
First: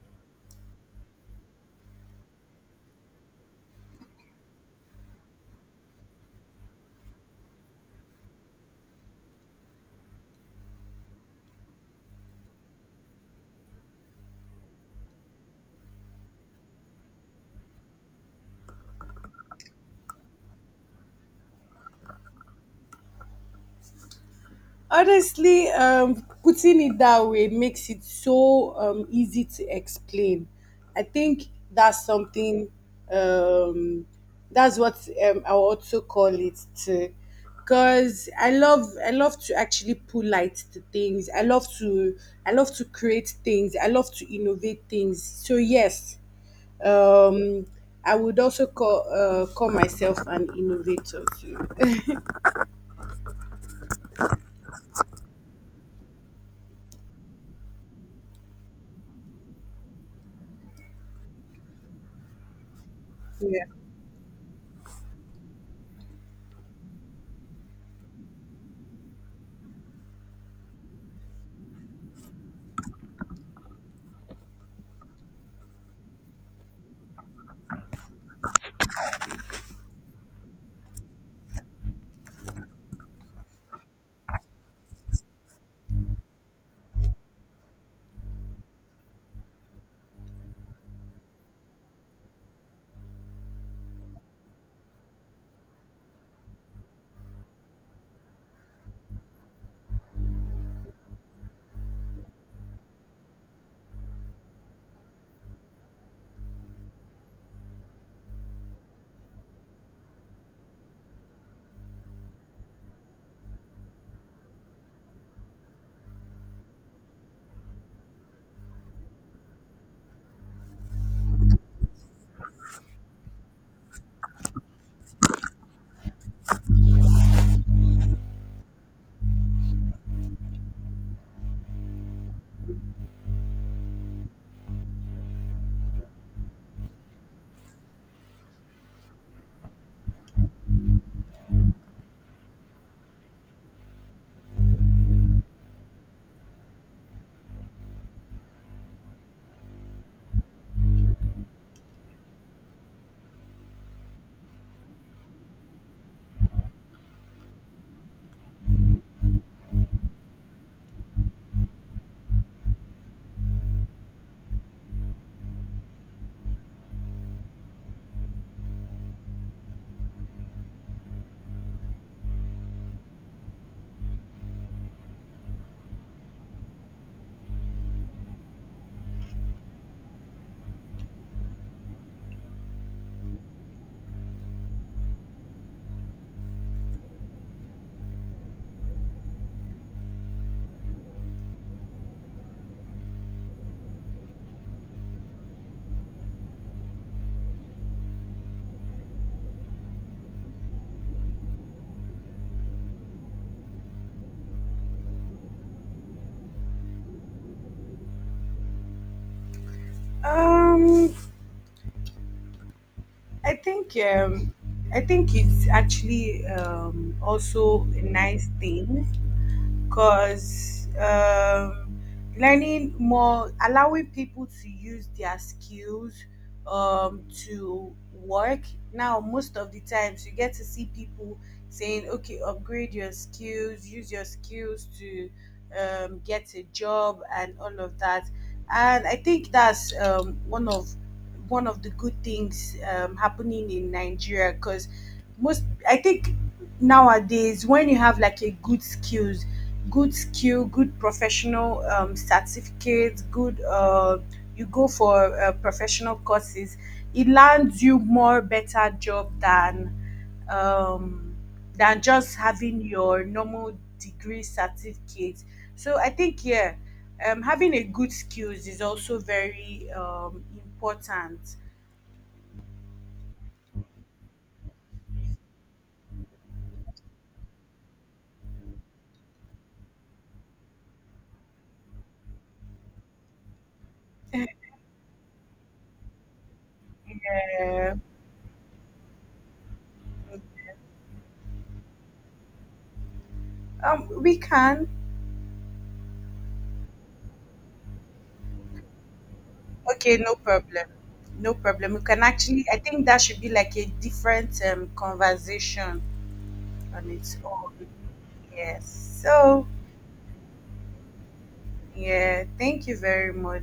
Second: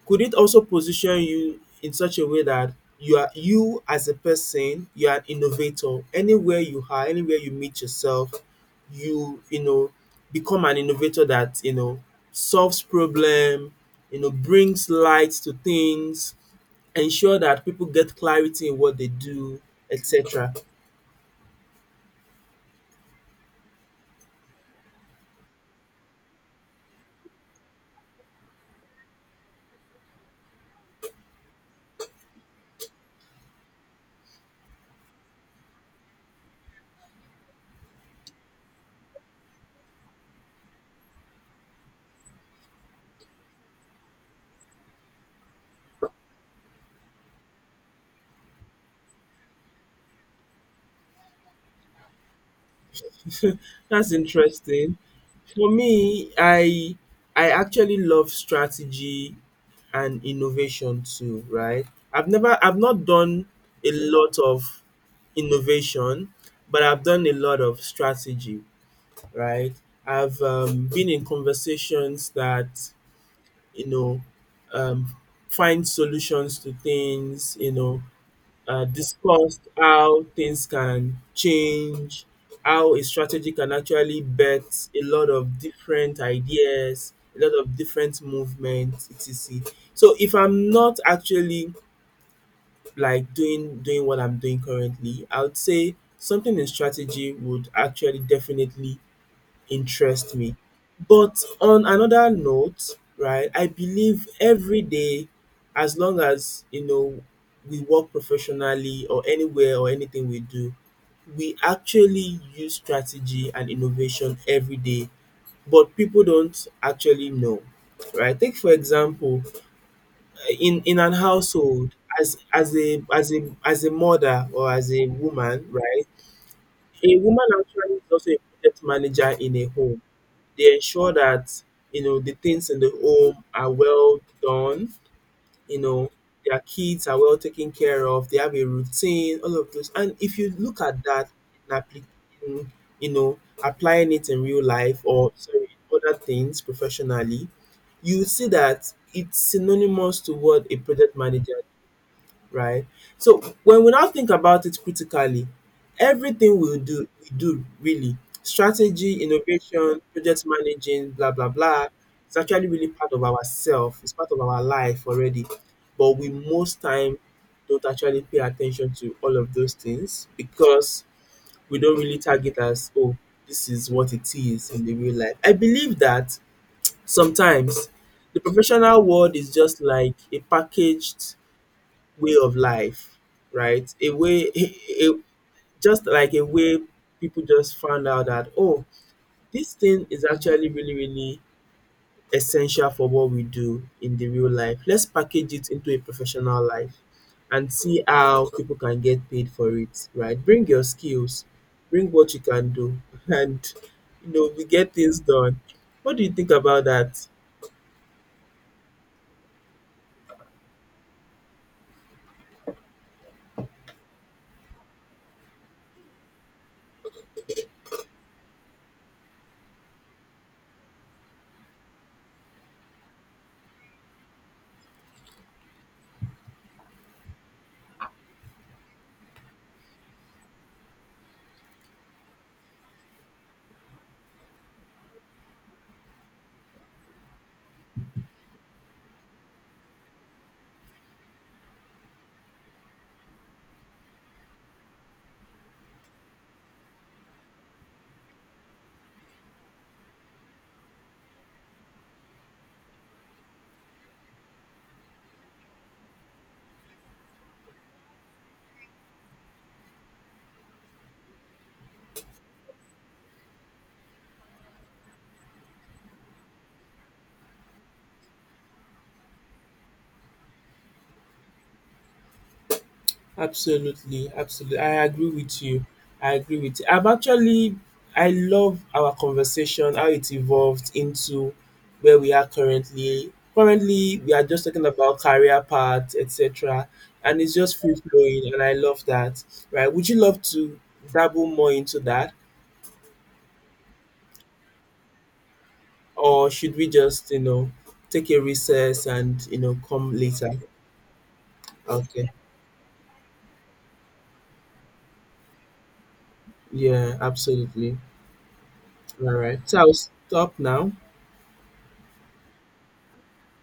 [SPEAKER 2] could it also position you in such a way that you, as a person, you are an innovator anywhere you are, anywhere you meet yourself, you know, become an innovator that, you know, solves problem, you know, brings light to things, ensure that people get clarity in what they do, etc.
[SPEAKER 1] Honestly, putting it that way makes it so easy to explain. I think that's something, um, that's what I will also call it too. Because I love to actually pull light to things. I love to create things. I love to innovate things. So yes, um, I would also call myself an innovator too.
[SPEAKER 2] That's interesting. For me, I actually love strategy and innovation too, right? I've not done
[SPEAKER 1] Yeah.
[SPEAKER 2] a lot of innovation, but I've done a lot of strategy, right? I've been in conversations that, you know, um, find solutions to things, you know, discussed how things can change, how a strategy can actually bet a lot of different ideas, a lot of different movements, et cetera. So if I'm not actually like doing what I'm doing currently, I would say something in strategy would actually definitely interest me. But on another note, right, I believe every day, as long as, you know, we work professionally or anywhere or anything we do, we actually use strategy and innovation every day, but people don't actually know. Right? Take for example, in an household, as a mother or as a woman, right? A woman actually is also a project manager in a home. They ensure that, you know, the things in the home are well done, you know, their kids are well taken care of, they have a routine, all of those. And if you look at that in application, you know, applying it in real life, or sorry, other things professionally, you see that it's synonymous to what a project manager, right? So when we now think about it critically, everything we do really, strategy, innovation, project managing, blah blah blah, it's actually really part of ourself. It's part of our life already, but we most time don't actually pay attention to all of those things because we don't really target as, oh, this is what it is in the real life. I believe that sometimes the professional world is just like a packaged way of life, right? A way, a, just like a way people just found out that, oh, this thing is actually really, really essential for what we do in the real life. Let's package it into a professional life and see how people can get paid for it, right? Bring your skills, bring what you can do, and, you know, we get things done. What do you think about that?
[SPEAKER 1] Um, I think um, I think it's actually also a nice thing because learning more, allowing people to use their skills to work. Now, most of the times, you get to see people saying, okay, upgrade your skills, use your skills to get a job, and all of that. And I think that's one of the good things happening in Nigeria because most, I think, nowadays when you have like a good skills, good skill, good professional certificate, good you go for professional courses, it lands you more better job um, than just having your normal degree certificate. So I think, yeah, having a good skills is also very important.
[SPEAKER 2] Absolutely, absolutely. I agree with you. I agree with you. I've actually, I love our conversation, how it evolved into where we are currently. Currently, we are just talking about career paths, etc. And it's just
[SPEAKER 1] uh,
[SPEAKER 2] free flowing, and I love that. Right? Would you love to dabble more into that,
[SPEAKER 1] we can.
[SPEAKER 2] or should we just, you know, take a recess and you know
[SPEAKER 1] Okay,
[SPEAKER 2] come
[SPEAKER 1] no
[SPEAKER 2] later?
[SPEAKER 1] problem. No problem. We can
[SPEAKER 2] Okay.
[SPEAKER 1] actually, I think that should be like a different conversation on
[SPEAKER 2] Yeah,
[SPEAKER 1] its own.
[SPEAKER 2] absolutely.
[SPEAKER 1] Yes.
[SPEAKER 2] All right.
[SPEAKER 1] So,
[SPEAKER 2] So I'll stop now.
[SPEAKER 1] yeah, thank you very much.